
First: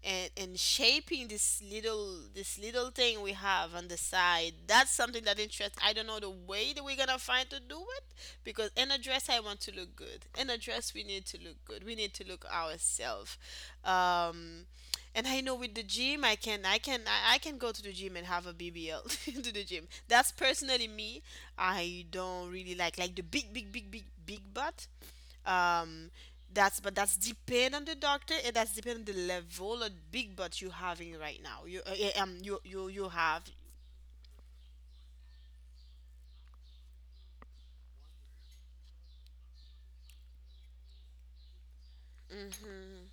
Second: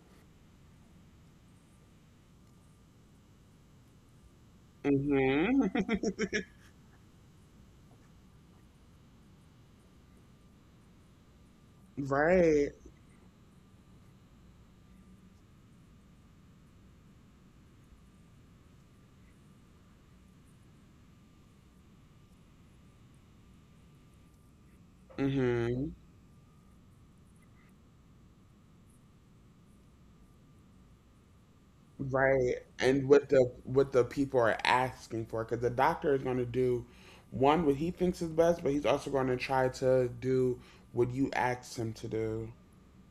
[SPEAKER 2] And shaping this little thing we have on the side, that's something that
[SPEAKER 1] Mhm.
[SPEAKER 2] interests. I don't know the way that we're gonna find to do it. Because in a dress, I want to look good. In a dress, we need to look good, we need to look
[SPEAKER 1] Right.
[SPEAKER 2] ourselves. Um, and I know with the gym I I can go to the gym and have a BBL. To the gym, that's personally me. I don't really like the big butt.
[SPEAKER 1] Mhm.
[SPEAKER 2] Um, that's, but that's depend on the doctor, and that's depend on the level of big butt you having right now. You eh, um,
[SPEAKER 1] Right, and
[SPEAKER 2] you
[SPEAKER 1] what
[SPEAKER 2] have,
[SPEAKER 1] the people are asking for, because the doctor is going to do one — what he thinks is best, but he's also going to try to do what you asked him to do.
[SPEAKER 2] hmm,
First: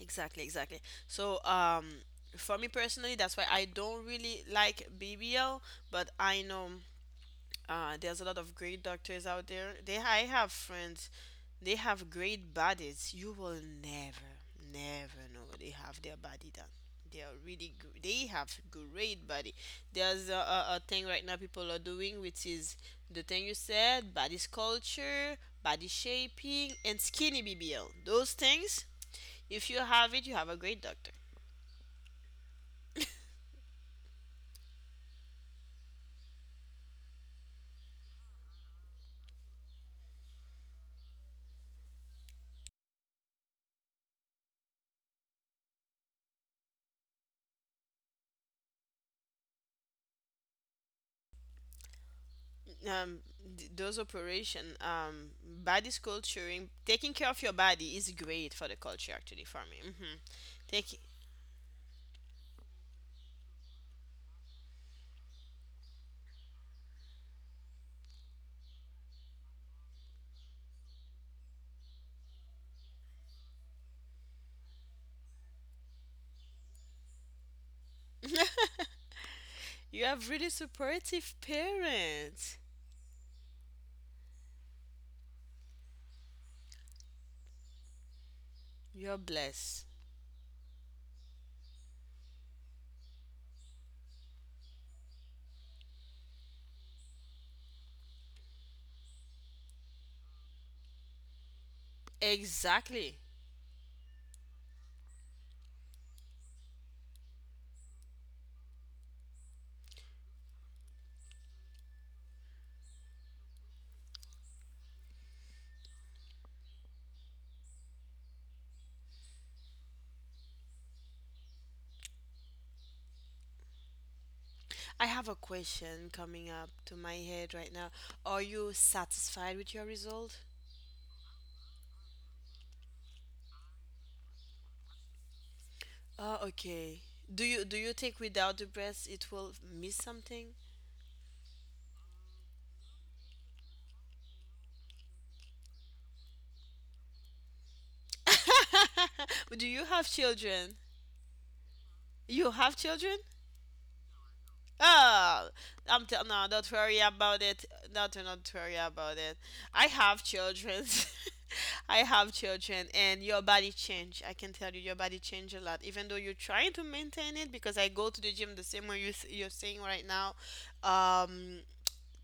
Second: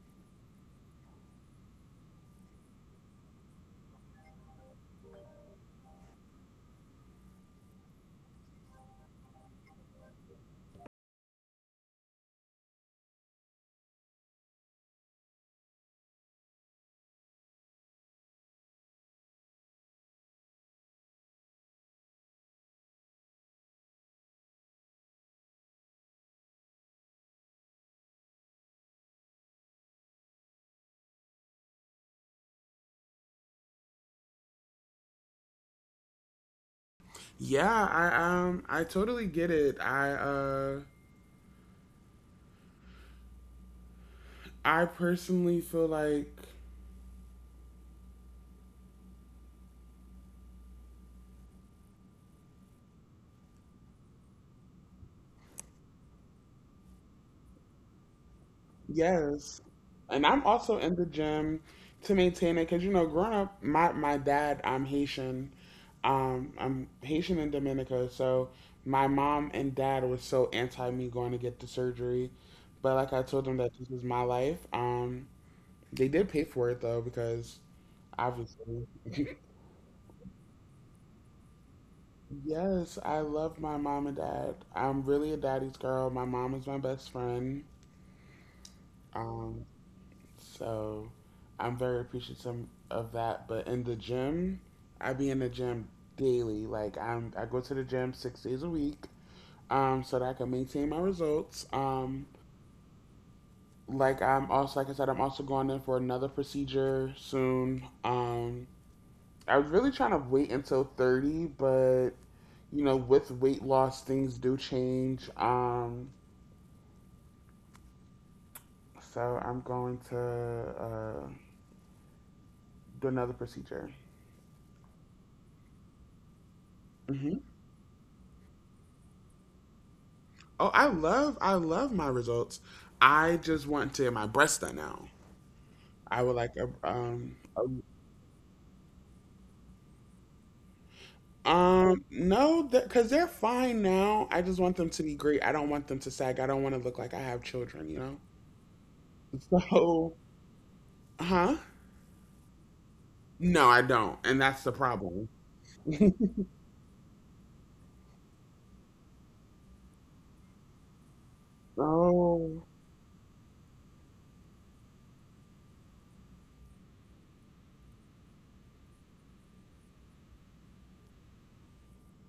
[SPEAKER 2] exactly, exactly. So um, for me personally, that's why I don't really like BBL. But I know, uh, there's a lot of great doctors out there. They, I have friends, they have great bodies. You will never, never know what they have their body done. They are really good. They have great body. There's a thing right now people are doing, which is the thing you said, body sculpture, body shaping, and skinny BBL. Those things, if you have it, you have a great doctor.
[SPEAKER 1] Yeah, I totally get it. I personally feel like —
[SPEAKER 2] Um, those operation, um, body sculpturing, taking care of your body is great for the culture actually, for
[SPEAKER 1] yes.
[SPEAKER 2] me. Mm-hmm.
[SPEAKER 1] And I'm also
[SPEAKER 2] Take,
[SPEAKER 1] in the gym to maintain it, because, you know, growing up, my dad — I'm Haitian. I'm Haitian and Dominica. So my mom and dad was so anti me going to get the surgery. But, like, I told them that this was my life. They did pay for it though, because obviously.
[SPEAKER 2] you have really supportive parents.
[SPEAKER 1] Yes, I love my mom and dad. I'm really a daddy's girl. My mom is my best friend.
[SPEAKER 2] You're
[SPEAKER 1] Um,
[SPEAKER 2] blessed.
[SPEAKER 1] So I'm very appreciative of that. But in the gym, I be in the gym daily. Like, I go to the gym 6 days a week, so that I can maintain my results.
[SPEAKER 2] Exactly.
[SPEAKER 1] Like I'm also, like I said, I'm also going in for another procedure soon. I was really trying to wait until 30, but, you know, with weight loss, things do change. So I'm going to do another procedure.
[SPEAKER 2] I have a question coming up to my
[SPEAKER 1] Hmm.
[SPEAKER 2] head right now. Are you satisfied with your result?
[SPEAKER 1] Oh, I love my results. I just want to get my breasts done now. I would
[SPEAKER 2] Oh,
[SPEAKER 1] like a
[SPEAKER 2] okay. do
[SPEAKER 1] a —
[SPEAKER 2] you do you think without the breast it will miss something?
[SPEAKER 1] um, no, because they're fine now. I just want them to be great. I don't want them to sag. I don't want to look like I have children. You know.
[SPEAKER 2] Do you have
[SPEAKER 1] So —
[SPEAKER 2] children?
[SPEAKER 1] huh?
[SPEAKER 2] You have children?
[SPEAKER 1] No, I don't, and that's the problem.
[SPEAKER 2] Oh, I'm tell no, don't worry about it. Not worry about it. I have children. I have
[SPEAKER 1] Oh,
[SPEAKER 2] children, and your body change. I can tell you, your body change a lot. Even though you're trying to maintain it, because I go to the gym the same way you're saying right now, um,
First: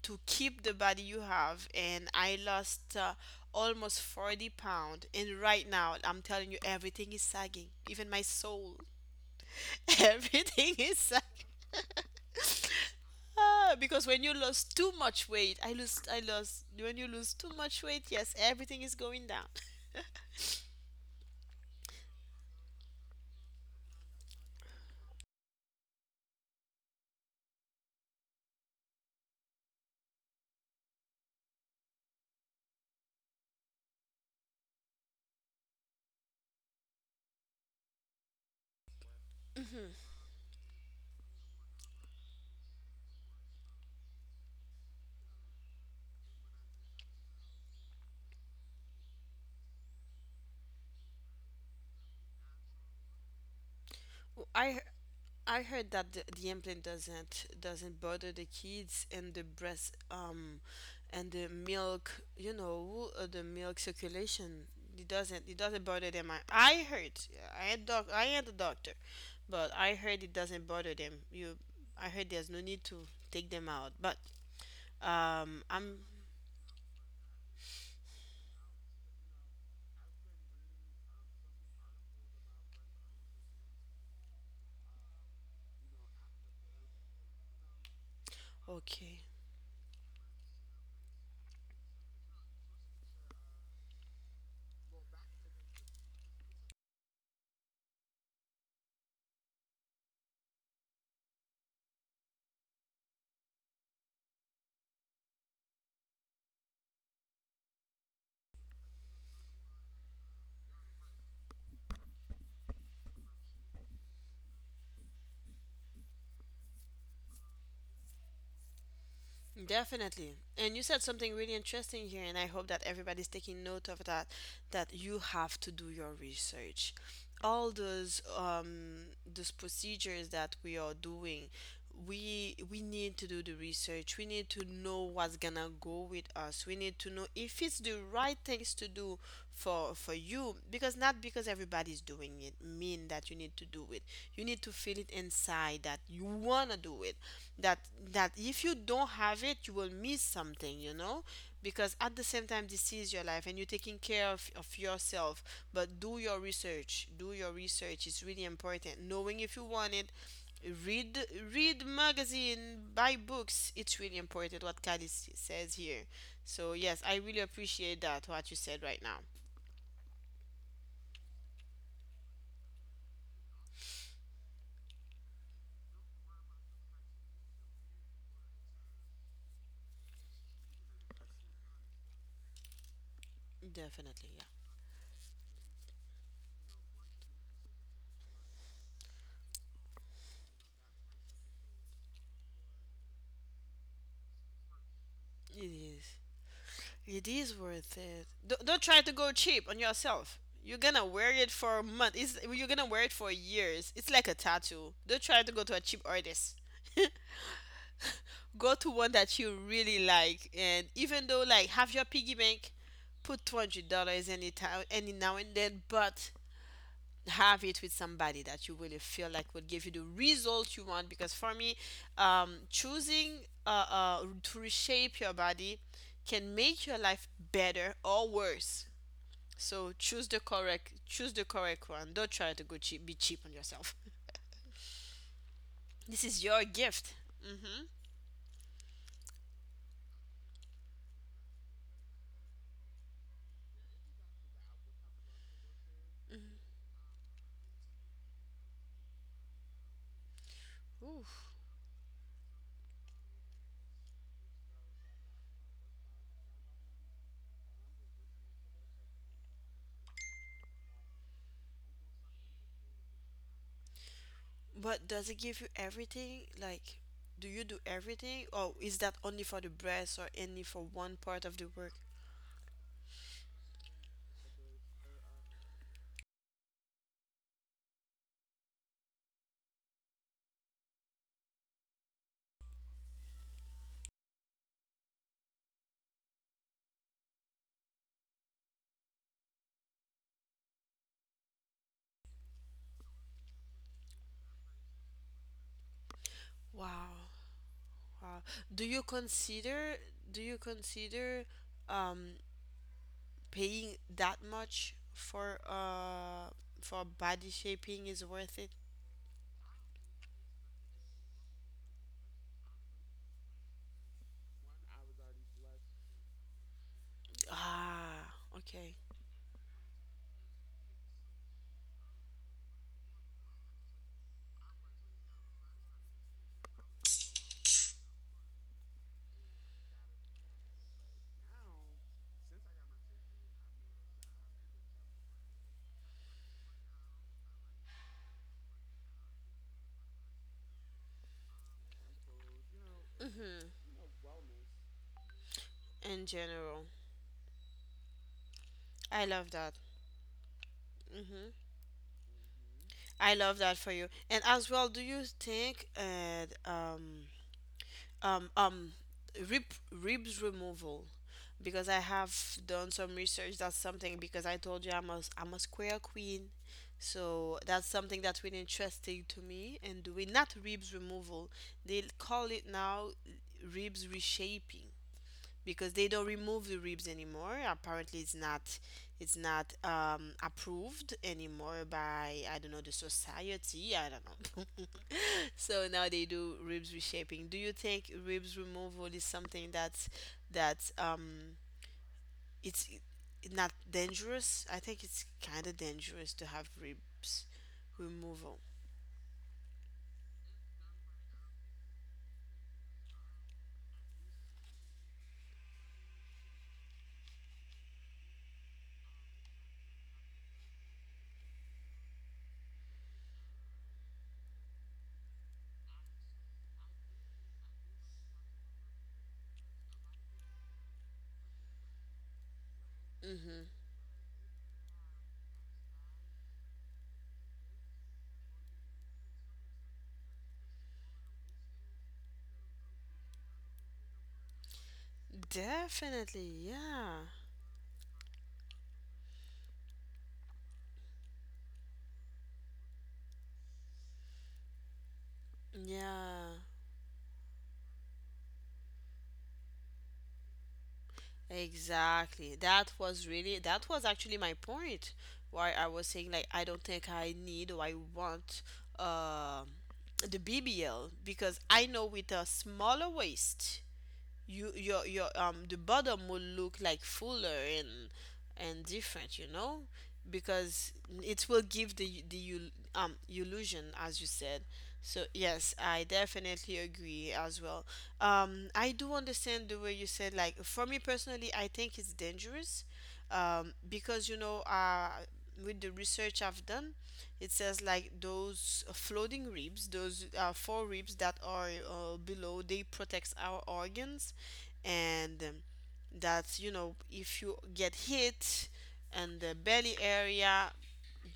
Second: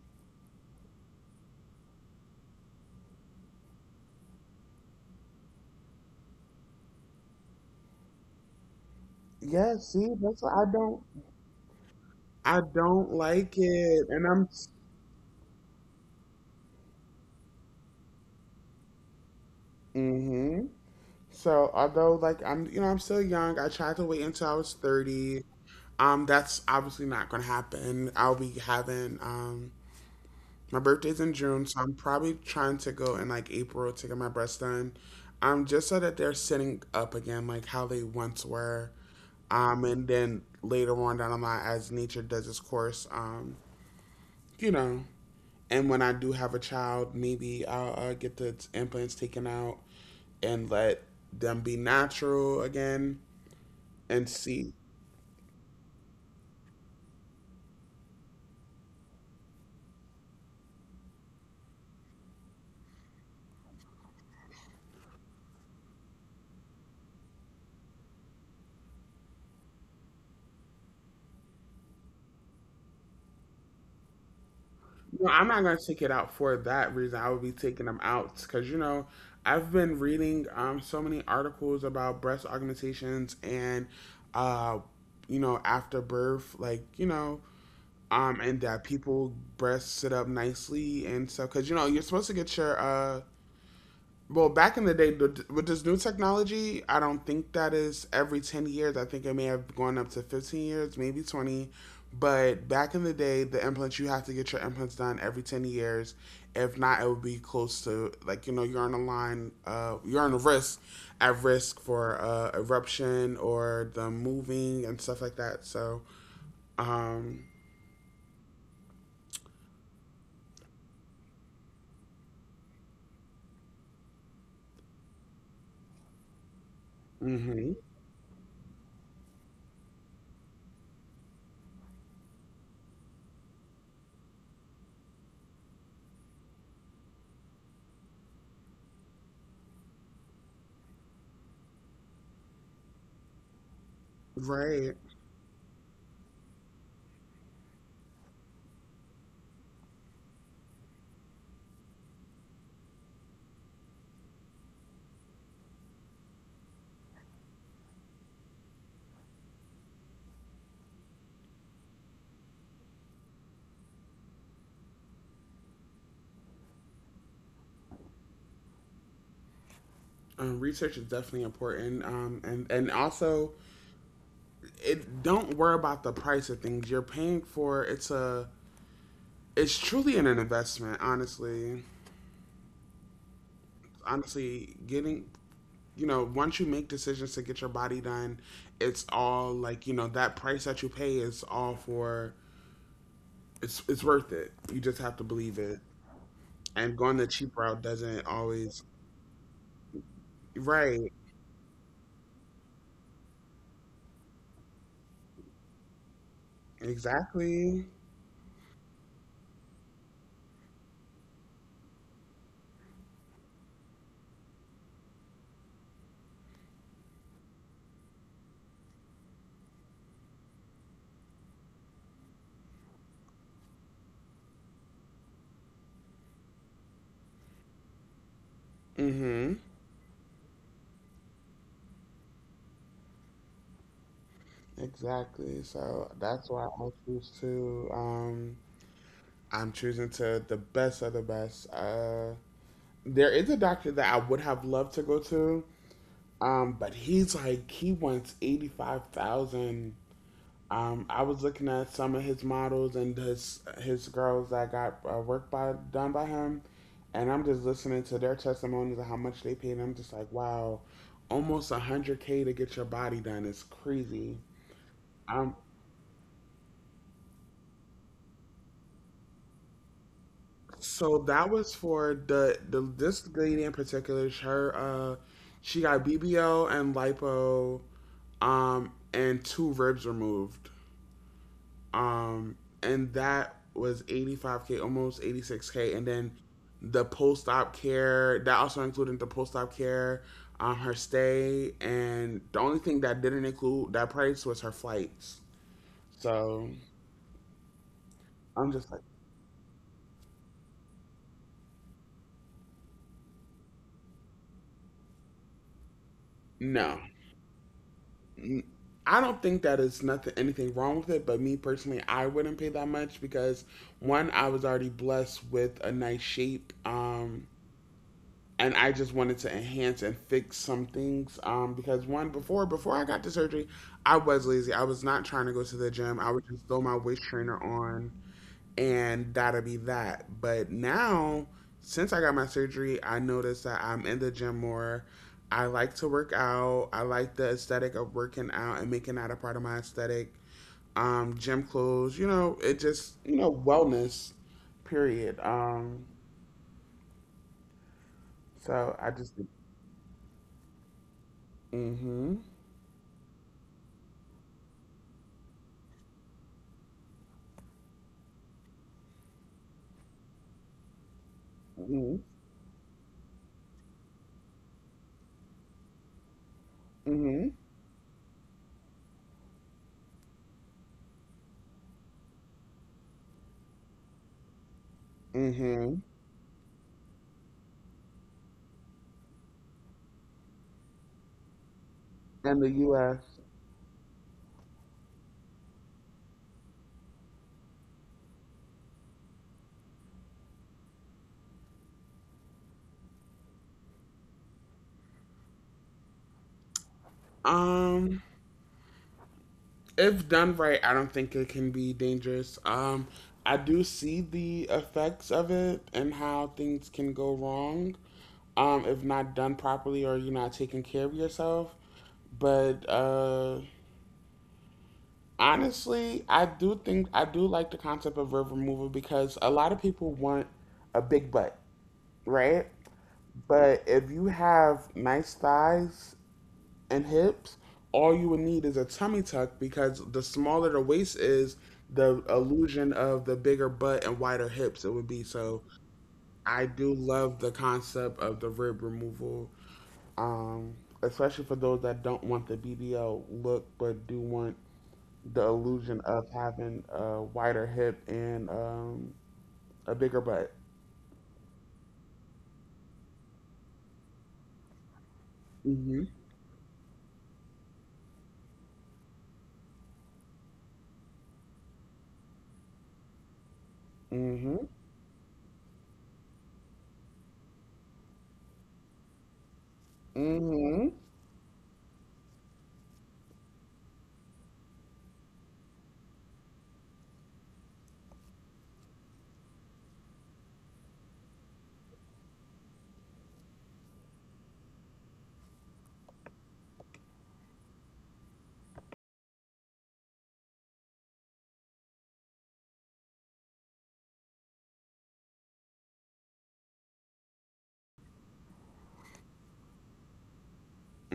[SPEAKER 2] to keep the body you have. And I lost almost 40 pound, and right now I'm telling you, everything is sagging. Even my soul,
[SPEAKER 1] yeah, see, that's why I
[SPEAKER 2] everything is
[SPEAKER 1] don't —
[SPEAKER 2] sagging.
[SPEAKER 1] I don't like
[SPEAKER 2] Ah, because
[SPEAKER 1] it,
[SPEAKER 2] when
[SPEAKER 1] and
[SPEAKER 2] you
[SPEAKER 1] I'm.
[SPEAKER 2] lose too much weight, I lost. When you lose too much weight, yes, everything is going down.
[SPEAKER 1] Mm-hmm. So although, like, I'm, you know, I'm still young, I tried to wait until I was 30. Um, that's obviously not going to happen. I'll be having my birthday's in June, so I'm probably trying to go in like April to get my breasts done. Um, just so that they're sitting up again like how they once were. Um,
[SPEAKER 2] hmm
[SPEAKER 1] and then later on down the line, as nature does its course, you know, and when I do have a child, maybe I'll get the implants taken out and let them be natural again and
[SPEAKER 2] I
[SPEAKER 1] see.
[SPEAKER 2] I heard that the implant doesn't bother the kids and the breast and the milk, the milk circulation. It doesn't bother them. I heard. I had a doctor, but I heard it doesn't bother them. I heard there's no need to take them out, but
[SPEAKER 1] No, I'm not gonna
[SPEAKER 2] I'm
[SPEAKER 1] take it out for that reason. I will be taking them out because, you know, I've been reading so many articles about breast augmentations and uh you know, after birth, like, you know, and that
[SPEAKER 2] okay.
[SPEAKER 1] people breasts sit up nicely and stuff, because, you know, you're supposed to get your well, back in the day, with this new technology, I don't think that is every 10 years. I think it may have gone up to 15 years, maybe 20. But back in the day, the implants, you have to get your implants done every 10 years. If not, it would be close to, like, you know, you're on a line, you're on a risk, at risk for eruption or the moving and stuff like that. So, um,
[SPEAKER 2] Definitely. And you said something really interesting here, and I hope that everybody's taking note of that, that you have to do your research.
[SPEAKER 1] hmm.
[SPEAKER 2] All those procedures that we are doing, we need to do the research. We need to know what's gonna go with us. We need to know if it's the right things to do for you, because not because everybody's doing it mean that you need to do it. You need to
[SPEAKER 1] Right.
[SPEAKER 2] feel it inside that you wanna do with that, that if you don't have it you will miss something, because at the same time this is your life and you're taking care of yourself. But do your research, do your research, it's really important knowing if you want it. Read, read magazine, buy books. It's really important what Kali says here. So yes, I really appreciate that what you said right now.
[SPEAKER 1] Research is definitely important. And also, it don't worry about the price of things you're paying for. It's truly an investment, honestly.
[SPEAKER 2] Definitely, yeah.
[SPEAKER 1] Honestly, getting — you know, once you make decisions to get your body done, it's all, like, you know, that price that you pay is all for — it's worth it. You just have to
[SPEAKER 2] It
[SPEAKER 1] believe it.
[SPEAKER 2] is.
[SPEAKER 1] And
[SPEAKER 2] It
[SPEAKER 1] going the
[SPEAKER 2] is
[SPEAKER 1] cheap
[SPEAKER 2] worth
[SPEAKER 1] route
[SPEAKER 2] it.
[SPEAKER 1] doesn't
[SPEAKER 2] Don't
[SPEAKER 1] always —
[SPEAKER 2] try to go cheap on yourself. You're gonna
[SPEAKER 1] right.
[SPEAKER 2] wear it for a month. You're gonna wear it for years. It's like a tattoo. Don't try to go to a cheap artist.
[SPEAKER 1] Exactly.
[SPEAKER 2] Go to one that you really like, and even though like have your piggy bank, put $200 any time, any now and then. But have it with somebody that you really feel like would give you the result you want, because for me choosing to reshape your body can make your life better or worse.
[SPEAKER 1] Mhm.
[SPEAKER 2] So choose the correct, choose the correct one, don't try to go cheap, be cheap on yourself.
[SPEAKER 1] Exactly. So
[SPEAKER 2] This is
[SPEAKER 1] that's
[SPEAKER 2] your
[SPEAKER 1] why I
[SPEAKER 2] gift.
[SPEAKER 1] choose
[SPEAKER 2] Mm-hmm.
[SPEAKER 1] to. I'm choosing to the best of the best. There is a doctor that I would have loved to go to, but he's like — he wants 85,000. I
[SPEAKER 2] Ooh.
[SPEAKER 1] was looking at some of his models and his girls that got work by done by him, and I'm just listening to their testimonies of how much they paid. And I'm just like, wow, almost 100K to get your body done is crazy.
[SPEAKER 2] But does it give you
[SPEAKER 1] Um,
[SPEAKER 2] everything? Like, do you do everything, or is that only for the breast or only for one
[SPEAKER 1] So
[SPEAKER 2] part of
[SPEAKER 1] that
[SPEAKER 2] the
[SPEAKER 1] was
[SPEAKER 2] work?
[SPEAKER 1] for the this lady in particular. Her she got BBL and lipo, and two ribs removed. Um, and that was 85K k, almost 86K k. And then the post op care that also included the post op care, her stay, and the only thing that didn't include that price was her flights. So
[SPEAKER 2] Wow. Wow. Do
[SPEAKER 1] I'm
[SPEAKER 2] you
[SPEAKER 1] just like,
[SPEAKER 2] consider do you consider um paying that much for
[SPEAKER 1] no.
[SPEAKER 2] body shaping is worth it?
[SPEAKER 1] I don't think that is nothing — anything wrong with it, but me personally, I wouldn't pay that much, because one, I was already blessed with a nice shape,
[SPEAKER 2] Ah,
[SPEAKER 1] and
[SPEAKER 2] okay.
[SPEAKER 1] I just wanted to enhance and fix some things. Because one, before I got the surgery, I was lazy. I was not trying to go to the gym. I would just throw my waist trainer on and that'll be that. But now, since I got my surgery, I noticed that I'm in the gym more. I like to work out. I like the aesthetic of working out and making that a part of my aesthetic. Gym clothes, you know, it just, you know,
[SPEAKER 2] Mhm.
[SPEAKER 1] wellness, period.
[SPEAKER 2] In general,
[SPEAKER 1] So I
[SPEAKER 2] I
[SPEAKER 1] just —
[SPEAKER 2] love that. Mhm.
[SPEAKER 1] mm-hmm,
[SPEAKER 2] I love that for you. And as well, do you think um um rib ribs removal, because I
[SPEAKER 1] mm-hmm,
[SPEAKER 2] have done some research. That's something, because I told you I'm a square queen,
[SPEAKER 1] mm-hmm,
[SPEAKER 2] so that's something that's really interesting to me. And doing not ribs removal, they call it now ribs reshaping, because
[SPEAKER 1] mm-hmm.
[SPEAKER 2] they don't remove the ribs anymore. Apparently, it's not approved anymore by I don't
[SPEAKER 1] And
[SPEAKER 2] know
[SPEAKER 1] the
[SPEAKER 2] the
[SPEAKER 1] U.S.
[SPEAKER 2] society. I don't know. So now they do ribs reshaping. Do you think ribs removal is something that it's not dangerous? I think it's kind of dangerous to have ribs
[SPEAKER 1] Um,
[SPEAKER 2] removal.
[SPEAKER 1] if done right, I don't think it can be dangerous. I do see the effects of it and how things can go wrong, if not done properly or you're not taking care of yourself. But, honestly, I do think — I do like the concept of river removal, because a lot of people want a big butt, right?
[SPEAKER 2] Mm-hmm.
[SPEAKER 1] But if you have nice thighs and hips, all you would need is a tummy tuck, because the smaller the waist is, the illusion of the bigger butt and wider hips it would be. So
[SPEAKER 2] Definitely,
[SPEAKER 1] I do
[SPEAKER 2] yeah.
[SPEAKER 1] love the concept of the rib removal, um, especially for those that don't want the BBL look but do want the illusion of
[SPEAKER 2] Yeah,
[SPEAKER 1] having a wider hip and, a bigger butt.
[SPEAKER 2] exactly. That was actually my point. Why I was
[SPEAKER 1] Mhm.
[SPEAKER 2] saying, like, I don't think I need or I want uh the BBL, because I know with a smaller waist, you
[SPEAKER 1] Mhm.
[SPEAKER 2] your the bottom will look like fuller and different, you know, because
[SPEAKER 1] Mhm.
[SPEAKER 2] it will give the illusion, as you said. So yes, I definitely agree as well. I do understand the way you said. Like, for me personally, I think it's dangerous. Because with the research I've done, it says, like, those floating ribs, those four ribs that are below, they protects our organs. And that's, if you get hit and the belly area,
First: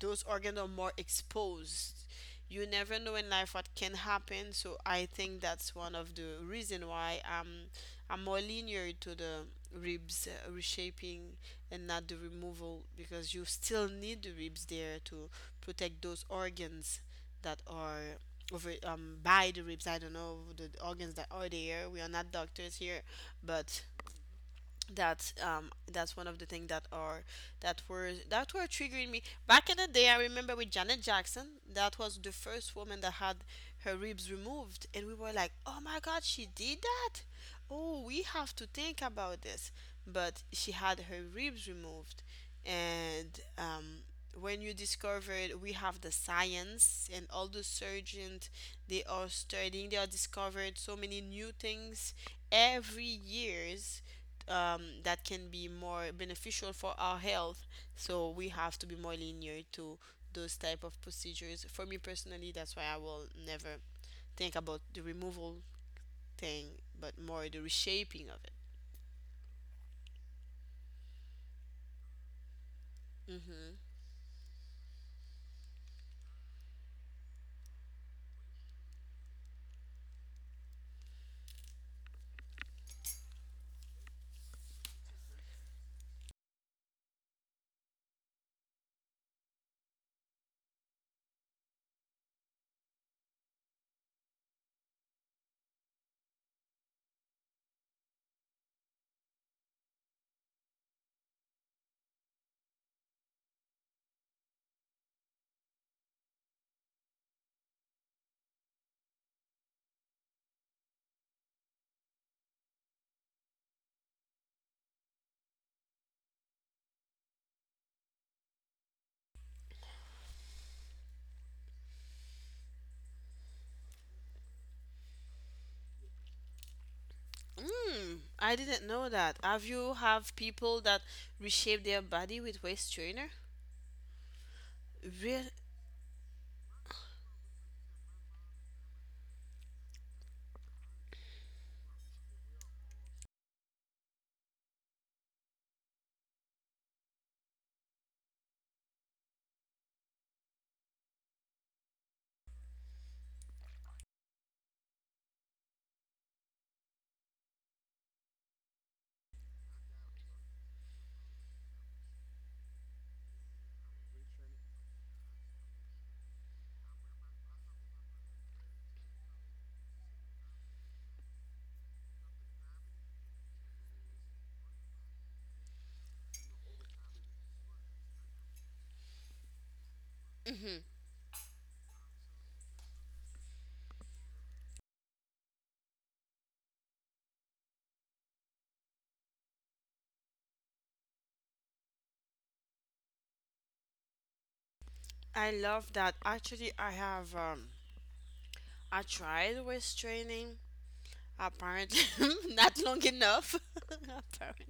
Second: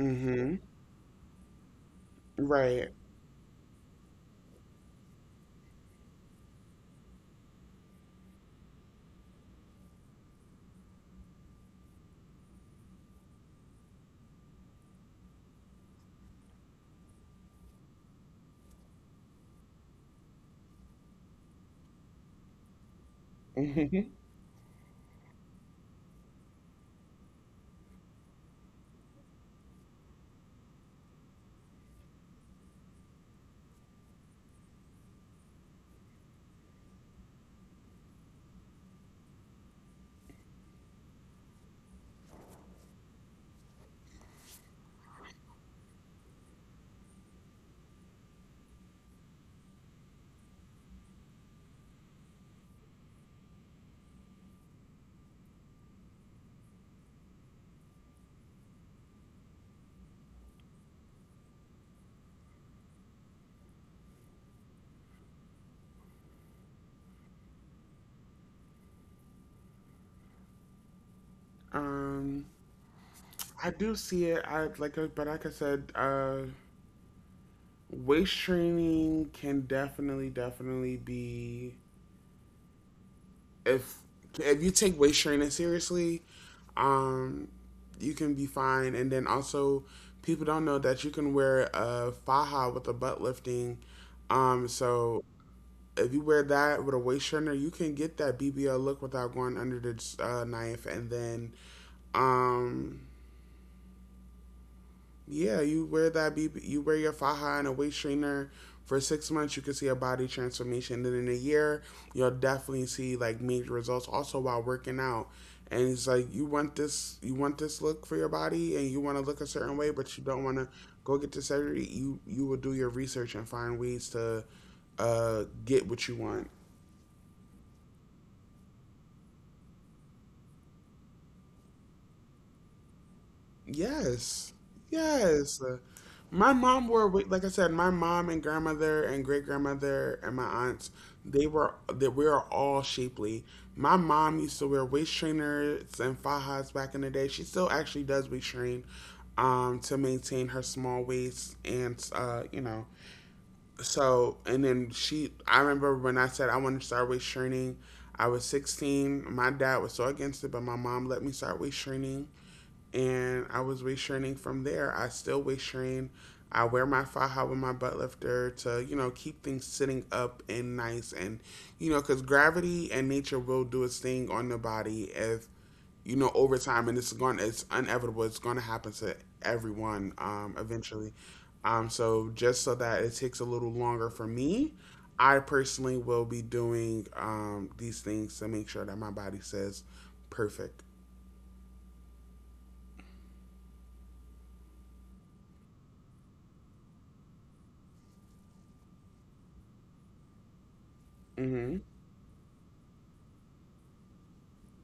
[SPEAKER 2] those organs are more exposed. You
[SPEAKER 1] Right.
[SPEAKER 2] never know in life what can happen. So I think that's one of the reason why I'm more linear to the ribs reshaping and not the removal, because you still need the ribs there to protect those organs that are over by the ribs. I don't know the organs that are there, we are not doctors here. But
[SPEAKER 1] Mhm.
[SPEAKER 2] that's one of the things that were triggering me. Back in the day, I remember with Janet Jackson, that was the first woman that had her ribs removed, and we were like, oh my god, she did that. Oh, we have to think about this. But she had her ribs removed. And when you discovered we have the science and all the surgeons, they are studying, they are discovered so many new things every years, that can be more beneficial for our health. So we have to be more linear to those type of procedures. For me personally, that's why I will never think about the removal thing, but more the reshaping of it.
[SPEAKER 1] Um, I
[SPEAKER 2] hmm
[SPEAKER 1] do see it. I like, but like I said, weight training can definitely, definitely be — if if you take weight training seriously, um, you can be fine. And then also, people don't know that you can wear a faja with a butt lifting. So if you wear that with a waist trainer, you can get that BBL look without going under the knife. And then, um, yeah, you wear your faja and a waist trainer for 6 months. You can see a body transformation. Then in a year, you'll definitely see like major results. Also while working out, and it's like you want this look for your body, and you want to look a certain way, but you don't want to go get the surgery. You will do your research and find ways to get what you want.
[SPEAKER 2] Mm, I didn't know that. Have you have people that reshape their body with waist trainer?
[SPEAKER 1] Yes,
[SPEAKER 2] Really?
[SPEAKER 1] yes. My mom were wi- like I said, my mom and grandmother and great grandmother and my aunts. They were that We are all shapely. My mom used to wear waist trainers and fajas back in the day. She still actually does waist train, to maintain her small waist and you know. So and then I remember when I said I wanted to start waist training. I was 16. My dad was so against it, but my mom let me start waist training and I was waist training from there. I still waist train. I wear my faja with my butt lifter to, you know, keep things sitting up and nice. And, you know, because gravity and nature will do its thing on the body if, you know, over time, and it's inevitable, it's going to happen to everyone
[SPEAKER 2] Hmm.
[SPEAKER 1] eventually. So just so that it takes a little longer for me, I personally will be doing these things to make sure that my body says perfect.
[SPEAKER 2] I love that. Actually, I have I tried waist training.
[SPEAKER 1] Hmm
[SPEAKER 2] Apparently, not long enough. Apparently.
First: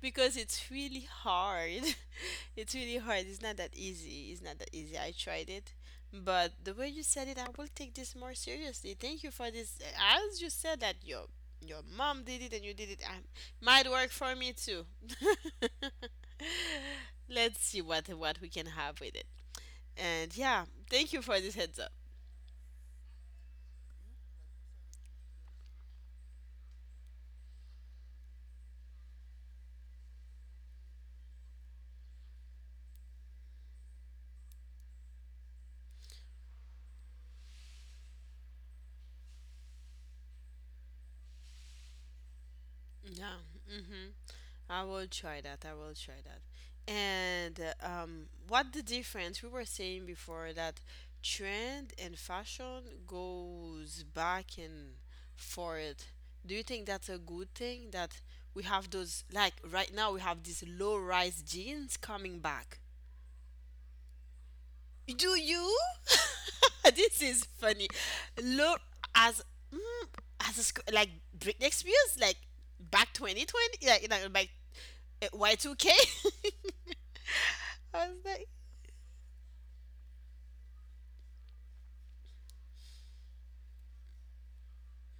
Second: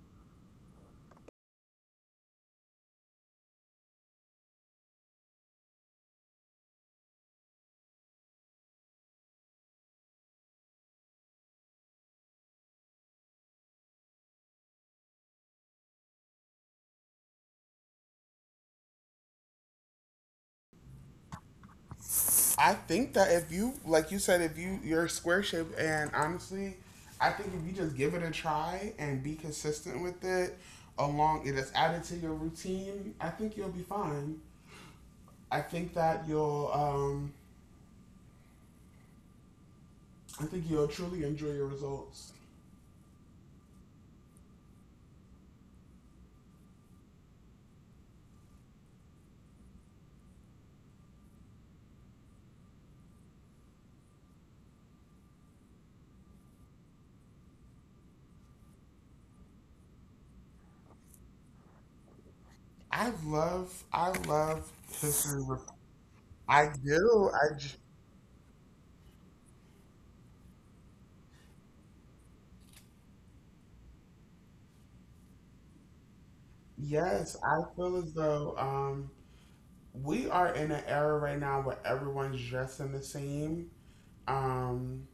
[SPEAKER 2] Because it's really hard. It's really hard. It's not that easy. It's not that easy. I tried it. But the way you said it, I will take this more seriously. Thank you for this. As you said that your mom did it and you did it, might work for me too. Let's see what we can have with it. And yeah, thank you for this heads up.
[SPEAKER 1] I think that if you, like you said, if you're square shape, and honestly, I think if you just give it a try and be consistent with it, along it is added to your routine, I think you'll be fine. I think that I think you'll truly enjoy your results.
[SPEAKER 2] Yeah. Hmm. I will try that. I will try that. And what the difference we were saying before, that trend and fashion goes back and forth. Do you think that's a good thing that we have those, like right now we have these low rise jeans coming back?
[SPEAKER 1] I love
[SPEAKER 2] Do
[SPEAKER 1] history.
[SPEAKER 2] you?
[SPEAKER 1] I
[SPEAKER 2] This
[SPEAKER 1] do.
[SPEAKER 2] is funny. Look, as mm, as a, like Britney Spears, like back 2020, like Y2K,
[SPEAKER 1] Yes, I feel
[SPEAKER 2] was
[SPEAKER 1] as
[SPEAKER 2] like,
[SPEAKER 1] though we are in an era right now where everyone's dressing the same. Um,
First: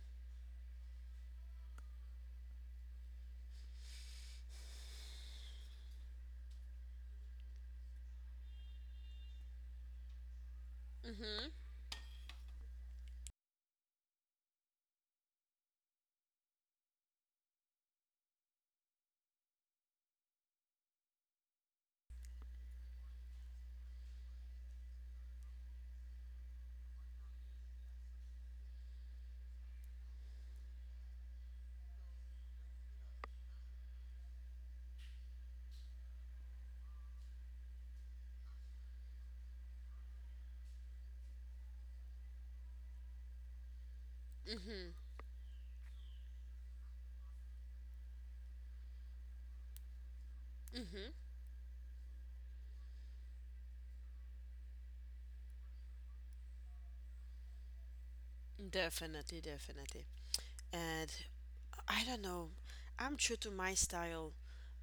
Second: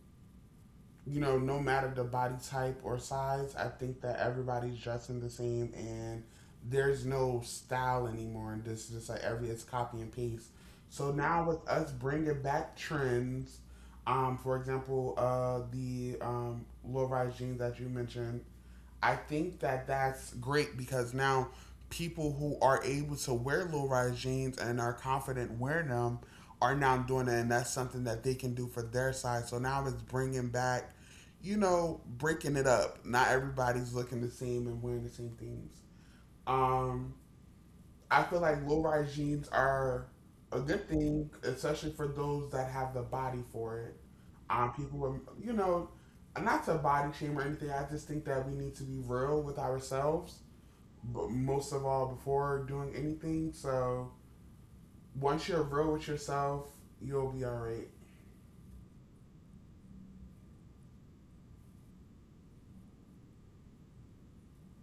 [SPEAKER 1] you know, no matter the body type or size, I think that everybody's dressing the same and there's no style anymore. And this is just like every it's copy and paste. So now with us bringing back trends, for example, the low rise jeans that you mentioned, I think that that's great because now people who are able to wear low rise jeans and are confident wearing them are now doing it, and that's something that they can do for their size. So now it's bringing back, you know, breaking it up. Not everybody's looking the same and wearing the same things. Um, I feel like low rise jeans are a good thing, especially for those that have the body for it on people. You know, not to body shame or anything. I just think that we need to be real with ourselves, but most of all, before doing anything. So once you're real with yourself, you'll be all right.
[SPEAKER 2] Definitely, definitely. And I don't know. I'm true to my style.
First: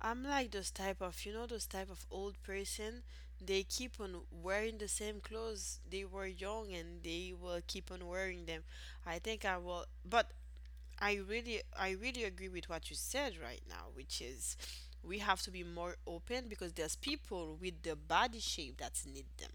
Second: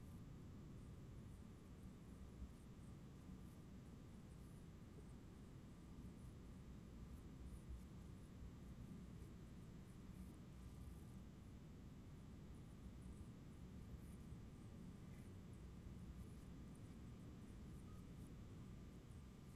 [SPEAKER 2] I'm like those type of, those type of old person. They keep on wearing the same clothes they were young, and they will keep on wearing them. I think I will, but I really agree with what you said right now, which is we have to be more open because there's people with the body shape that's need them.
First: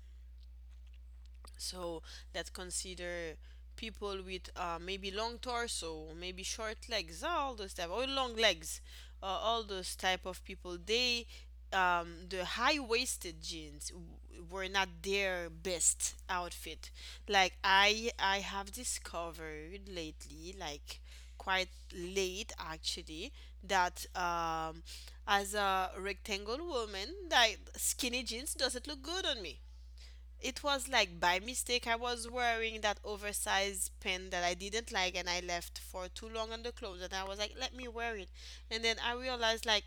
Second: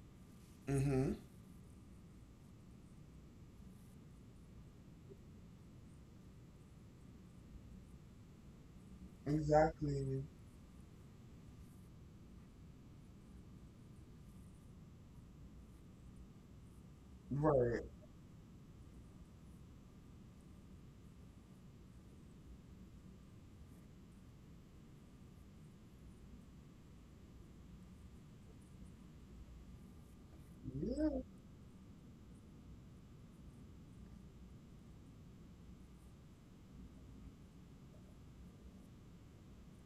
[SPEAKER 1] Mm-hmm.
[SPEAKER 2] So that consider people with maybe long torso, maybe short legs, all those type or long legs, all those
[SPEAKER 1] Exactly.
[SPEAKER 2] type of people, they the high-waisted jeans were not their best outfit. Like
[SPEAKER 1] Right.
[SPEAKER 2] I have discovered lately, like quite late actually, that as a rectangle woman, like skinny jeans doesn't look good on me. It was like,
[SPEAKER 1] Yeah.
[SPEAKER 2] by mistake I was wearing that oversized pin that I didn't like and I left for too long on the clothes, and I was like, let me wear it. And then I realized, like,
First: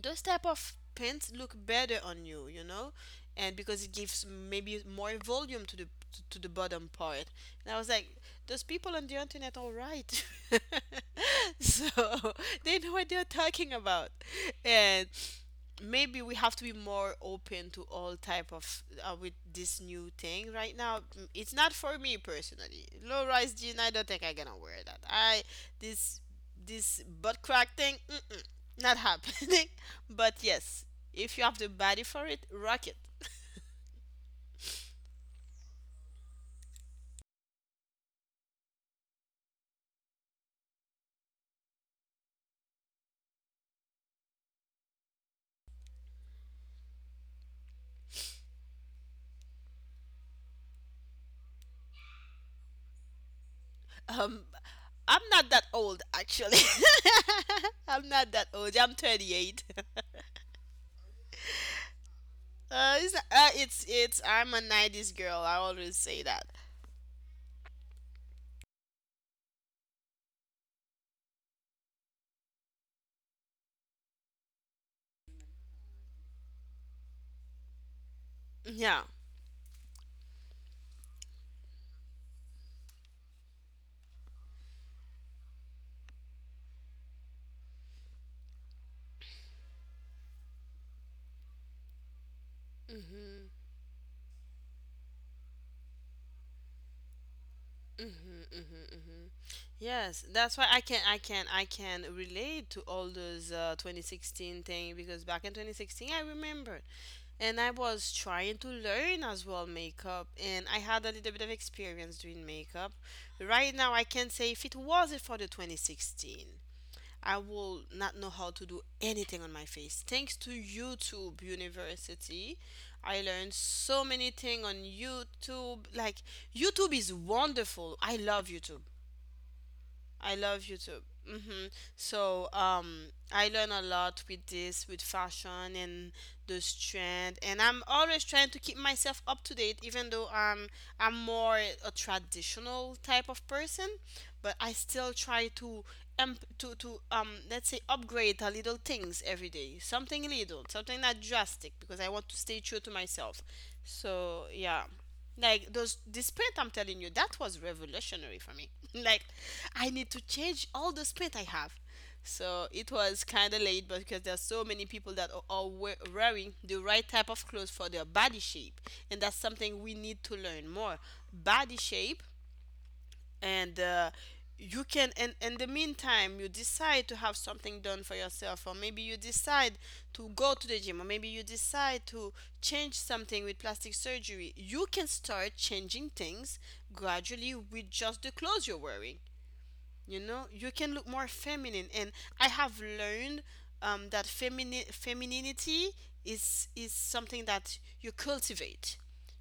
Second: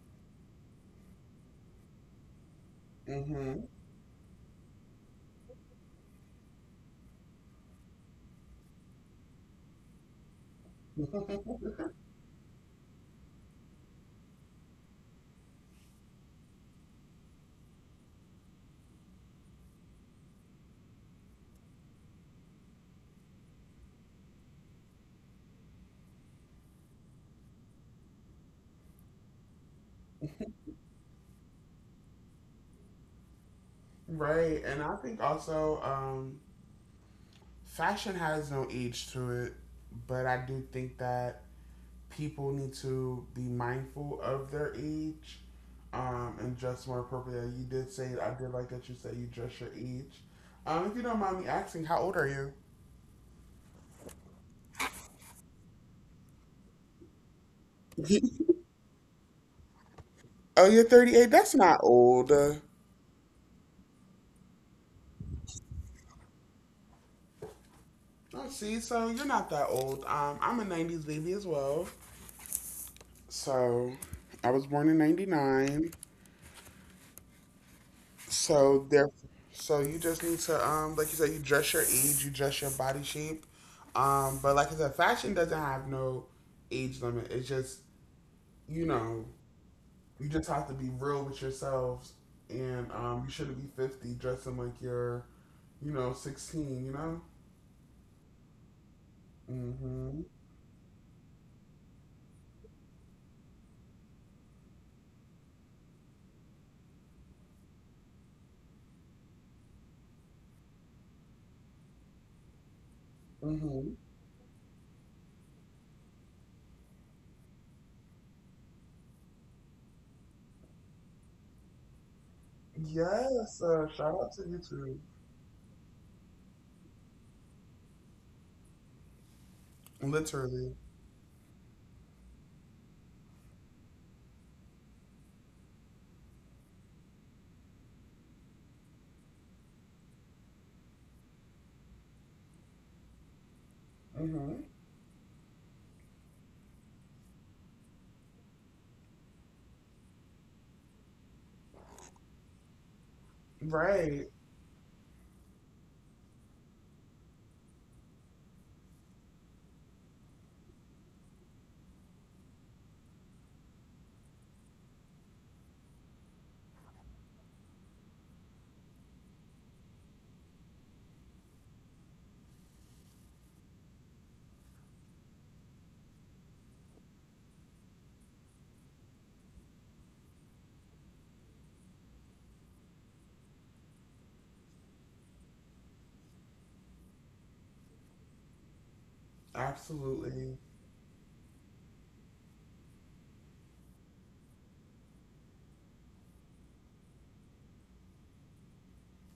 [SPEAKER 2] those type of pants look better on you you know, and
[SPEAKER 1] Mm-hmm.
[SPEAKER 2] because it gives maybe more volume to the bottom part. And I was like, those people on the internet are right. So they know what they're talking about. And maybe we have to be more open to all type of with this new thing right now. It's not for me personally, low rise jean, I don't think I'm gonna wear that. I this this butt crack thing, mm-mm, not happening. But yes, if you have the body for it, rock it.
[SPEAKER 1] right. And I think also, fashion has no age to it, but I do think that people need to be mindful of their age and dress more appropriately. You did say I did like that you said you dress your age. If you don't mind me asking, how old are you?
[SPEAKER 2] Um, I'm not that old actually. I'm not that old. I'm 38.
[SPEAKER 1] Oh, you're 38. That's not old.
[SPEAKER 2] It's I'm a 90s girl. I always say that.
[SPEAKER 1] Oh, see, so you're not that old. I'm a 90s baby as well. So I was born in 99. So
[SPEAKER 2] Yeah.
[SPEAKER 1] there, so you just need to like you said, you dress your age, you dress your body shape, but like I said, fashion doesn't have no age limit. It's just you know, you just have to be real with yourselves, and you shouldn't be 50 dressing like you're, you know, 16. You know.
[SPEAKER 2] hmm hmm
[SPEAKER 1] Mhm.
[SPEAKER 2] Yes, that's why I can relate to all those 2016 thing, because back in 2016 I remembered and I was trying to learn as well makeup, and I had a little bit of experience doing makeup. Right
[SPEAKER 1] Mhm.
[SPEAKER 2] now I can say if it wasn't for the 2016, I will not know how to do anything on my face. Thanks to YouTube University, I learned
[SPEAKER 1] Yes.
[SPEAKER 2] so
[SPEAKER 1] Shout
[SPEAKER 2] many
[SPEAKER 1] out to you
[SPEAKER 2] things on
[SPEAKER 1] too.
[SPEAKER 2] YouTube. Like YouTube is wonderful. I love YouTube. I love
[SPEAKER 1] Literally.
[SPEAKER 2] YouTube. hmm So I learn a lot with this, with fashion and those trend, and I'm always trying to keep myself up to date, even though I'm more a traditional type of person, but
[SPEAKER 1] Mhm.
[SPEAKER 2] I still try to let's say upgrade a little things every day, something little, something not drastic, because I want to stay true to myself.
[SPEAKER 1] Right.
[SPEAKER 2] So yeah. Like those the paint I'm telling you, that was revolutionary for me. Like I need to change all the paint I have. So it was kind of late. But because there's so many people that are wearing the right type of clothes for their body shape, and that's something we need to learn more. Body shape, and you can, and in the meantime you decide to have something done for yourself, or maybe you decide to go to the gym, or maybe you decide to change something with plastic surgery. You can start changing things gradually with just the clothes you're wearing. You know,
[SPEAKER 1] Absolutely.
[SPEAKER 2] you can look more feminine. And I have learned that femininity is something that you cultivate.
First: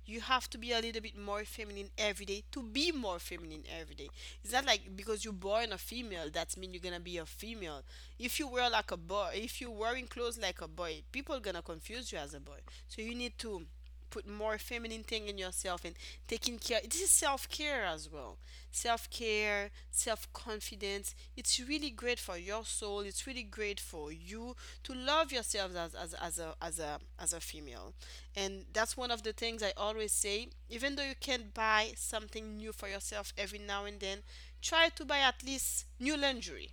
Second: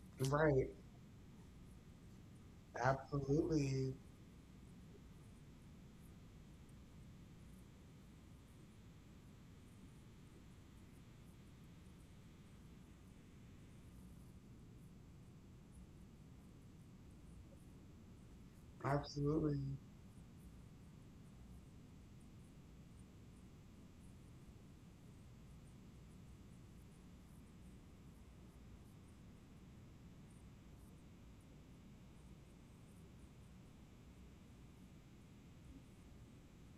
[SPEAKER 2] You have to
[SPEAKER 1] Right.
[SPEAKER 2] be a little bit more feminine every day to be more feminine every
[SPEAKER 1] Absolutely.
[SPEAKER 2] day. It's not like because you're born a female, that means you're gonna be a female. If you wear like a boy, if you're wearing clothes like a boy, people gonna confuse you as a boy. So you need to put more feminine thing in yourself, and taking care, this is self-care as well.
[SPEAKER 1] Absolutely.
[SPEAKER 2] Self-care, self-confidence, it's really great for your soul, it's really great for you to love yourself as a as a as a female. And that's one of the things I always say. Even though you can't buy something new for yourself every now and then, try to buy at least new lingerie.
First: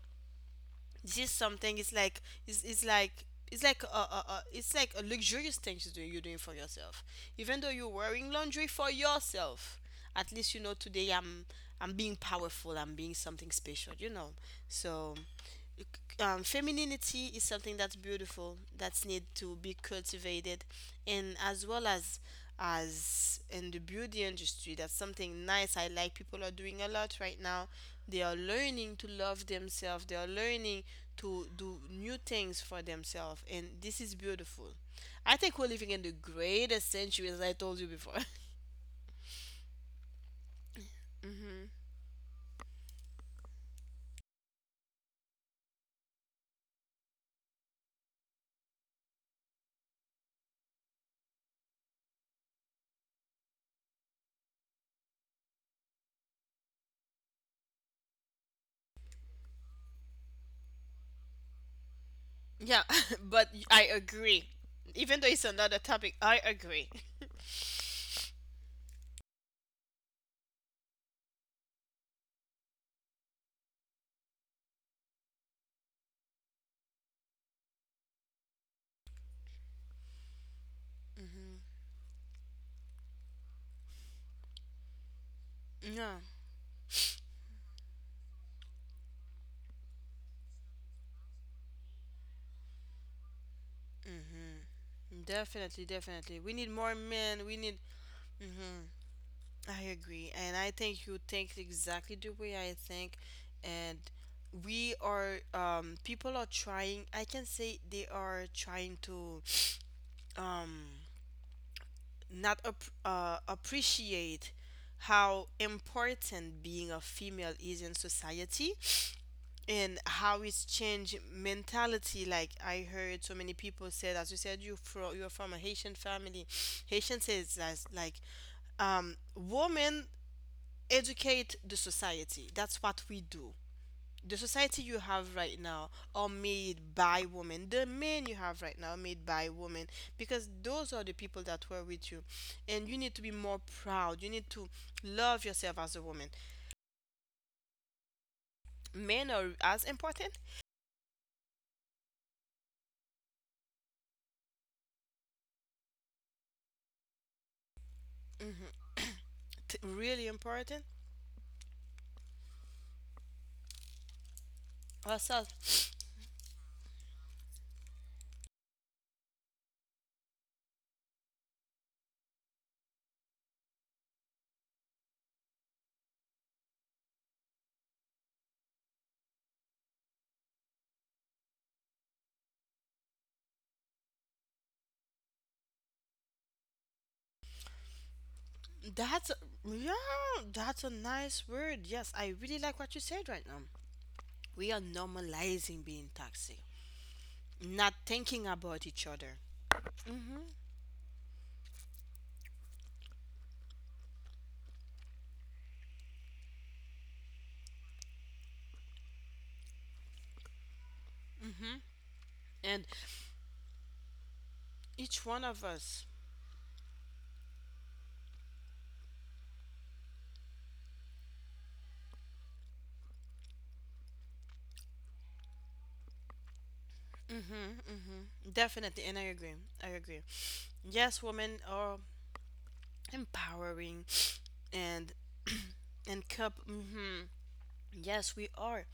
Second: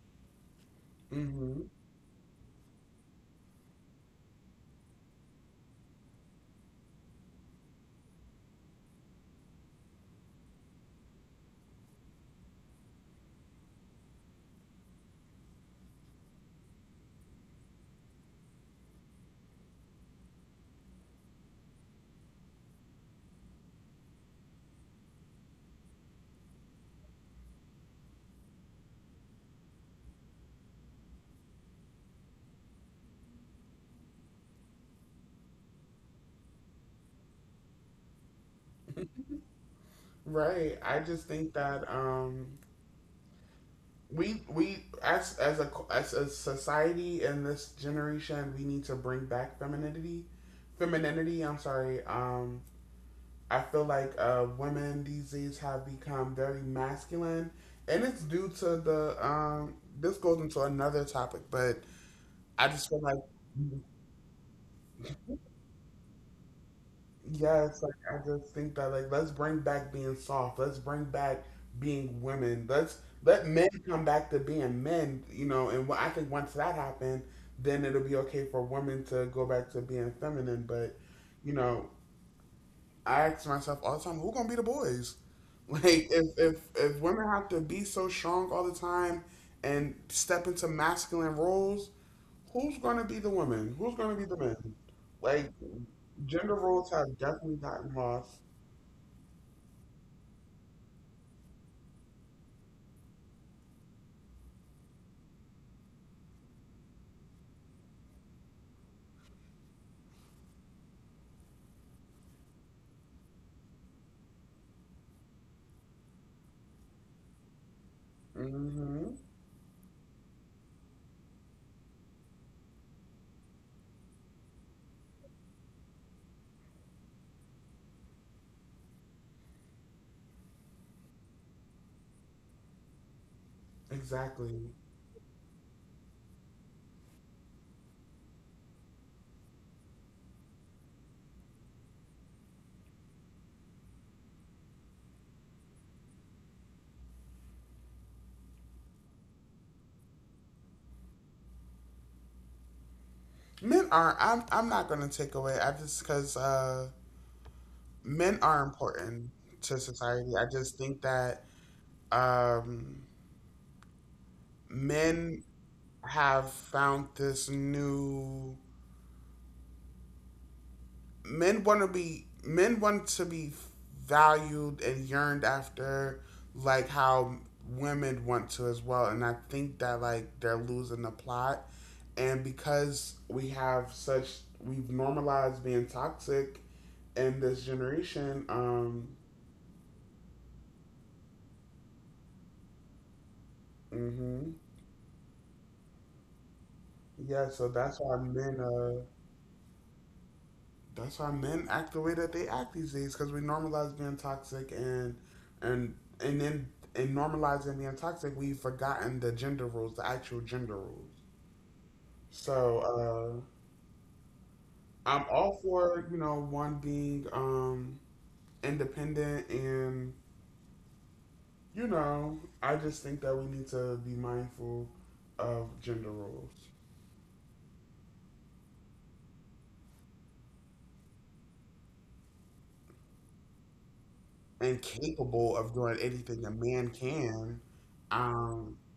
[SPEAKER 2] This
[SPEAKER 1] Hmm
[SPEAKER 2] something it's like it's like it's like a it's like a luxurious thing to do, you're doing for yourself. Even though you're wearing laundry for yourself, at least you know today I'm being powerful, I'm being something special, you know. So femininity is something that's beautiful, that's need to be cultivated, and as well as in the beauty industry. That's something nice. I like people are doing a lot right now. They are learning to love themselves. They are learning to do new things for themselves. And this is beautiful. I think we're living in the greatest century, as I told you before.
[SPEAKER 1] Right. I just think
[SPEAKER 2] Mhm.
[SPEAKER 1] that we as a society in this generation, we need to bring back femininity. Femininity. I'm sorry. I feel like women these days have become very masculine, and it's due to the. This goes into another topic, but I
[SPEAKER 2] Yeah,
[SPEAKER 1] just feel like
[SPEAKER 2] but I agree. Even though it's another topic, I agree.
[SPEAKER 1] yes, like I just think that like let's bring back being soft. Let's bring back being women. Let's let men come back to being men, you know, and I think once that happens, then it'll be okay for women to go back to being feminine, but you
[SPEAKER 2] Mhm.
[SPEAKER 1] know, I ask myself all the time, who gonna be the boys? Like
[SPEAKER 2] Yeah,
[SPEAKER 1] if if women have to be so strong all the time and step into masculine roles, who's gonna be the women? Who's gonna be the men? Like
[SPEAKER 2] definitely, definitely. We
[SPEAKER 1] gender
[SPEAKER 2] need
[SPEAKER 1] roles
[SPEAKER 2] more
[SPEAKER 1] have
[SPEAKER 2] men. We
[SPEAKER 1] definitely
[SPEAKER 2] need,
[SPEAKER 1] gotten lost.
[SPEAKER 2] I agree. And I think you think exactly the way I think. And we are, people are trying, I can say they are trying to um, not ap- appreciate how important being a female is in society,
[SPEAKER 1] Hmm
[SPEAKER 2] and how it's changed mentality. Like I heard so many people said, as you said, you're from a Haitian family. Haitian says that like, women educate the society. That's what we do. The
[SPEAKER 1] Exactly.
[SPEAKER 2] society you have right now are made by women. The men you have right now are made by women, because those are the people that were with you. And you need to be more proud. You need to love yourself as a woman. Men are as important,
[SPEAKER 1] Men are. I'm not gonna take away. I just because men are important
[SPEAKER 2] t-
[SPEAKER 1] to
[SPEAKER 2] really
[SPEAKER 1] society. I just
[SPEAKER 2] important.
[SPEAKER 1] think that um, men
[SPEAKER 2] Ourselves.
[SPEAKER 1] have found this new men want to be valued and yearned after like how women want to as well, and I think that like they're losing the plot, and because we have such we've normalized being toxic in this generation.
[SPEAKER 2] That's, yeah, that's a nice word. Yes, I really like what you said right now.
[SPEAKER 1] Mhm
[SPEAKER 2] We are normalizing being toxic,
[SPEAKER 1] yeah, so
[SPEAKER 2] not
[SPEAKER 1] that's why
[SPEAKER 2] thinking
[SPEAKER 1] men
[SPEAKER 2] about each other. Mhm.
[SPEAKER 1] That's why men act the way that they act these days because we normalize being toxic and and then in normalizing being toxic, we've forgotten the gender rules, the actual gender rules. So
[SPEAKER 2] And each
[SPEAKER 1] I'm
[SPEAKER 2] one
[SPEAKER 1] all
[SPEAKER 2] of us,
[SPEAKER 1] for you know one being independent and you know I just think that we need to be mindful of gender roles
[SPEAKER 2] mm-hmm, mm-hmm, definitely, and I agree, I agree. Yes, women are empowering.
[SPEAKER 1] and
[SPEAKER 2] and
[SPEAKER 1] capable of doing
[SPEAKER 2] and
[SPEAKER 1] anything a
[SPEAKER 2] cup
[SPEAKER 1] man
[SPEAKER 2] mm-hmm,
[SPEAKER 1] can.
[SPEAKER 2] yes we
[SPEAKER 1] Um,
[SPEAKER 2] are,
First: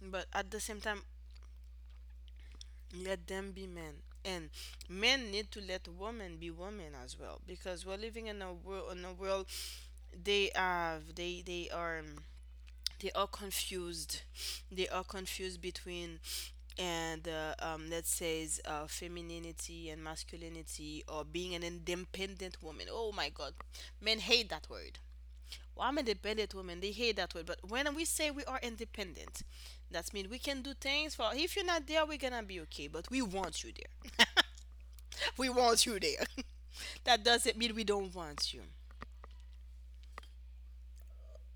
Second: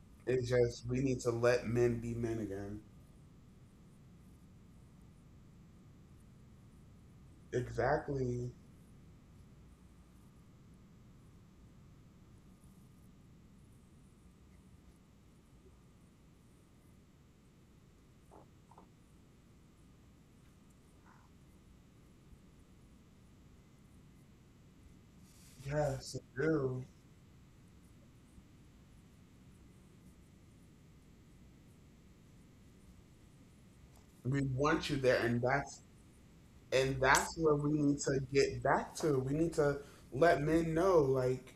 [SPEAKER 2] but
[SPEAKER 1] it's
[SPEAKER 2] at the same
[SPEAKER 1] just we
[SPEAKER 2] time
[SPEAKER 1] need to let men be men again.
[SPEAKER 2] let them be men, and men need to let women be women as well, because we're living in
[SPEAKER 1] Exactly.
[SPEAKER 2] a world, they have they are, they are confused, they are confused between and let's say femininity and masculinity, or being an independent woman. Oh my god, men hate that word. Well, I'm an
[SPEAKER 1] Yes, we
[SPEAKER 2] independent woman,
[SPEAKER 1] do.
[SPEAKER 2] they hate that word. But when we say we are independent, that means we can do things for, if you're not there we're gonna be okay, but we want you there.
[SPEAKER 1] We want you there,
[SPEAKER 2] We want you there.
[SPEAKER 1] and
[SPEAKER 2] That
[SPEAKER 1] that's where
[SPEAKER 2] doesn't
[SPEAKER 1] we
[SPEAKER 2] mean we
[SPEAKER 1] need
[SPEAKER 2] don't
[SPEAKER 1] to
[SPEAKER 2] want
[SPEAKER 1] get
[SPEAKER 2] you.
[SPEAKER 1] back to. We need to let men know, like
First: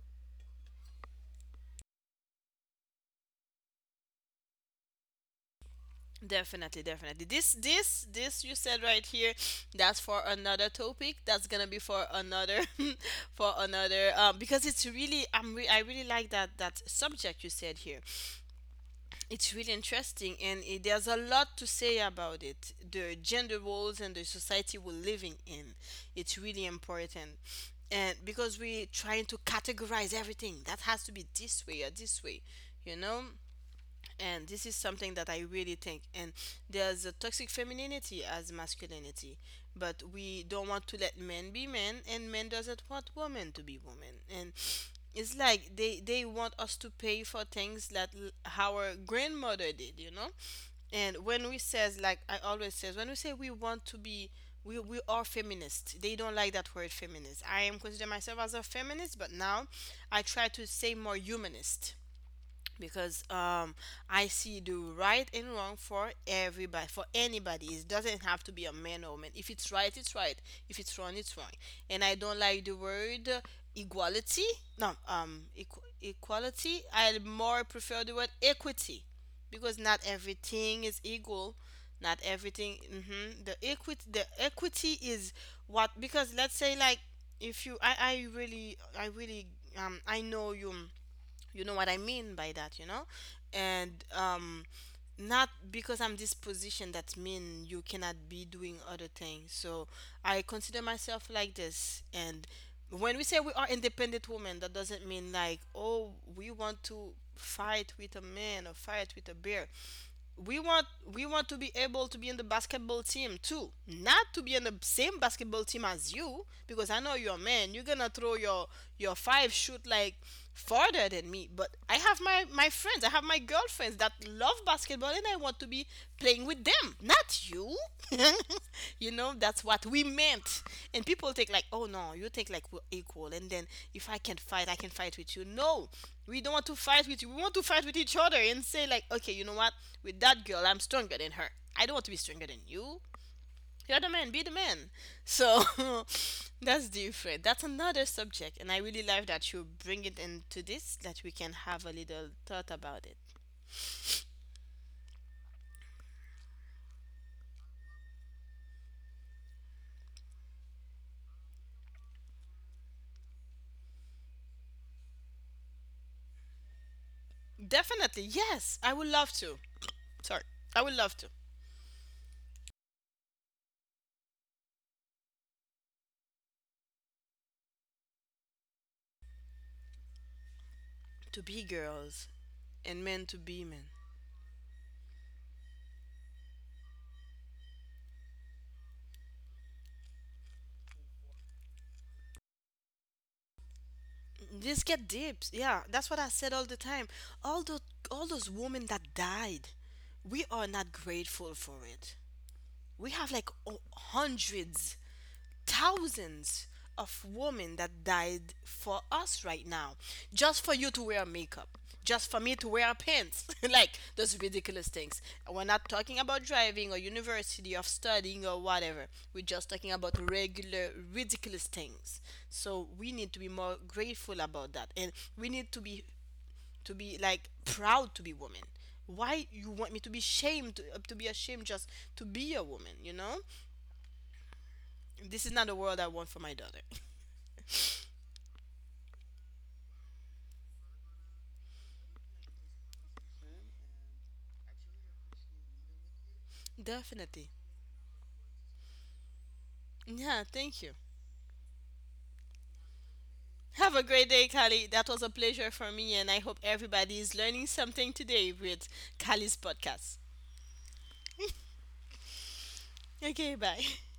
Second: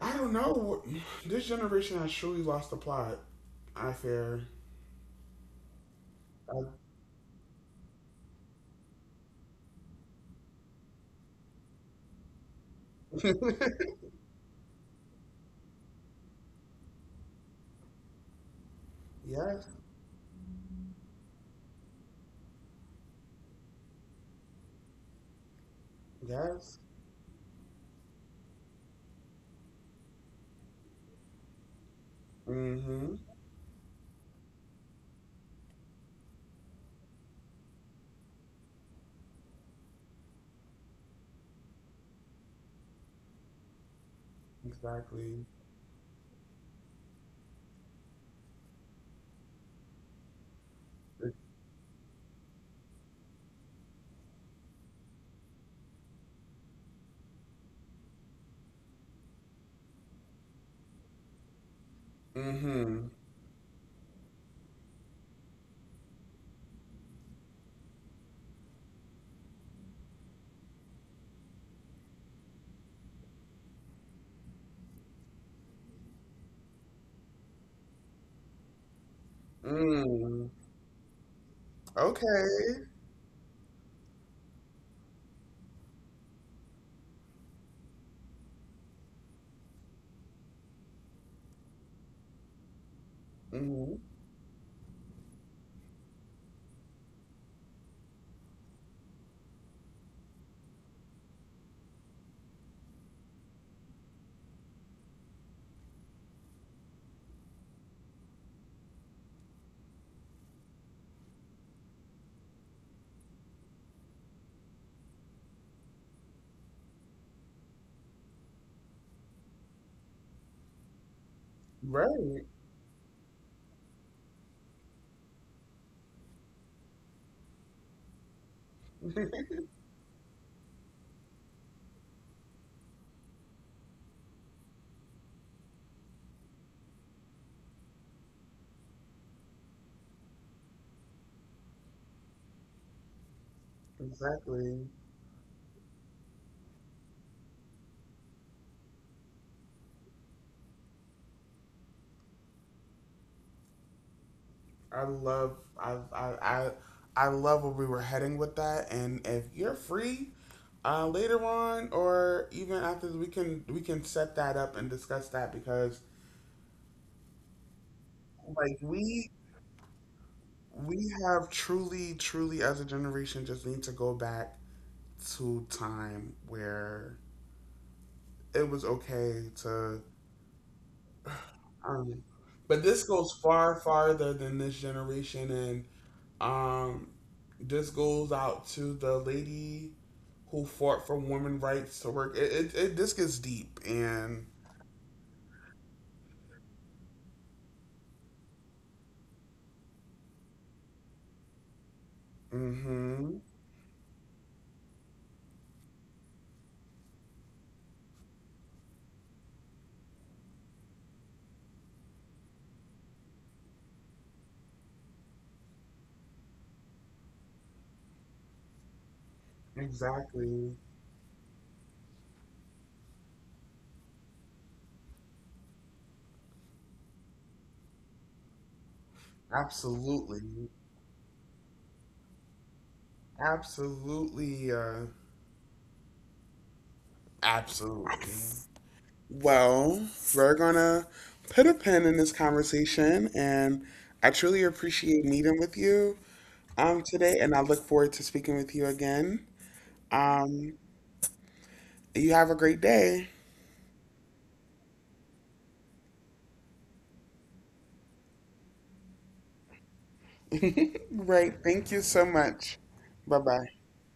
[SPEAKER 1] I don't know, this generation has truly lost the plot. I fear. I-
[SPEAKER 2] Definitely, definitely. This you said right here, that's for another topic. That's gonna be for another, for another. Because it's really, I really like that that subject you said here. It's
[SPEAKER 1] yes,
[SPEAKER 2] really interesting, and it, there's a lot to say about it. The gender roles and the society we're living in, it's really
[SPEAKER 1] yes.
[SPEAKER 2] important, and because we're trying to categorize everything, that has to be this way or this way, you
[SPEAKER 1] Mm-hmm.
[SPEAKER 2] know. And this is something that I really think. And there's a toxic femininity as masculinity, but we don't want to let men be men, and men doesn't want women to be women. And it's
[SPEAKER 1] Exactly.
[SPEAKER 2] like they want us to pay for things that our grandmother did, you know. And when we says like, I always says, when we say we want to be, we are feminists, they don't like that word feminist. I am consider myself as a feminist, but now I try to say more humanist,
[SPEAKER 1] Mm-hmm.
[SPEAKER 2] because I see the right and wrong for everybody, for anybody. It doesn't have to be a man or woman. If it's right, it's right. If it's wrong, it's wrong. And I don't like the word equality. No, equality. I more prefer the word equity, because not
[SPEAKER 1] Mm.
[SPEAKER 2] everything is equal. Not everything.
[SPEAKER 1] Okay.
[SPEAKER 2] The equity, the equity is what, because let's say like, if you, I really, I really, I know you, you know what I mean by that, you know.
[SPEAKER 1] Mm-hmm.
[SPEAKER 2] And not because I'm this position that mean you cannot be doing other things. So I consider myself like this. And when we say we are independent women, that doesn't mean like, oh, we want to fight with a man or fight with a bear. We want, we want to be able to be in the basketball team too, not to be in the same basketball team as you, because I know you're a man, you're gonna throw your five shoot like farther than me. But I have my
[SPEAKER 1] Right.
[SPEAKER 2] my friends, I have my girlfriends that love basketball, and I want to be playing with them, not you. You know, that's what we meant. And people think like, oh no, you think like we're equal. And then if I can fight, I can fight with you. No, we don't want to fight with you. We want to fight with each other and say like, okay, you know what? With that girl, I'm stronger than her. I don't want to be stronger than you. You're the man. Be the
[SPEAKER 1] Exactly.
[SPEAKER 2] man. So that's different. That's another subject, and I really love that you bring it into this, that we can have a little thought about it.
[SPEAKER 1] I love I I I, I love where we were heading with that. And if you're free later on, or even after, we can set that up and discuss that because
[SPEAKER 2] Definitely, yes,
[SPEAKER 1] like
[SPEAKER 2] I would love to. Sorry, I would
[SPEAKER 1] we
[SPEAKER 2] love to.
[SPEAKER 1] have truly as a generation just need to go back to time where it was okay to
[SPEAKER 2] To be girls
[SPEAKER 1] Um, but
[SPEAKER 2] and
[SPEAKER 1] this
[SPEAKER 2] men
[SPEAKER 1] goes
[SPEAKER 2] to be
[SPEAKER 1] far
[SPEAKER 2] men.
[SPEAKER 1] farther than this generation, and um, this goes out to the lady who fought for women rights to work. It this gets deep, and
[SPEAKER 2] This get deep. Yeah, that's what I said all the time. All those, all those women that died, we are not grateful for it. We have
[SPEAKER 1] mm-hmm,
[SPEAKER 2] like hundreds, thousands of women that died for us right now, just for you to wear makeup, just for me to wear pants, like those ridiculous things. We're not talking about driving or university or studying or whatever. We're just talking about
[SPEAKER 1] exactly,
[SPEAKER 2] regular ridiculous things. So we need to be more grateful about that, and we need to be, to be like proud to be women. Why you want me to be
[SPEAKER 1] absolutely,
[SPEAKER 2] shamed, to be ashamed just to be a woman, you know.
[SPEAKER 1] absolutely,
[SPEAKER 2] This is not the world I want for my daughter.
[SPEAKER 1] absolutely. Well, we're gonna put a pin in this conversation, and I truly appreciate meeting with you today,
[SPEAKER 2] Definitely.
[SPEAKER 1] and I look forward to speaking with you again.
[SPEAKER 2] Yeah,
[SPEAKER 1] Um,
[SPEAKER 2] thank you.
[SPEAKER 1] you have a great day.
[SPEAKER 2] Have a great day, Kali. That was a pleasure for me, and I hope everybody is learning something today with Kali's podcast.
[SPEAKER 1] Right. Thank you so much. Bye
[SPEAKER 2] Okay,
[SPEAKER 1] bye.
[SPEAKER 2] bye.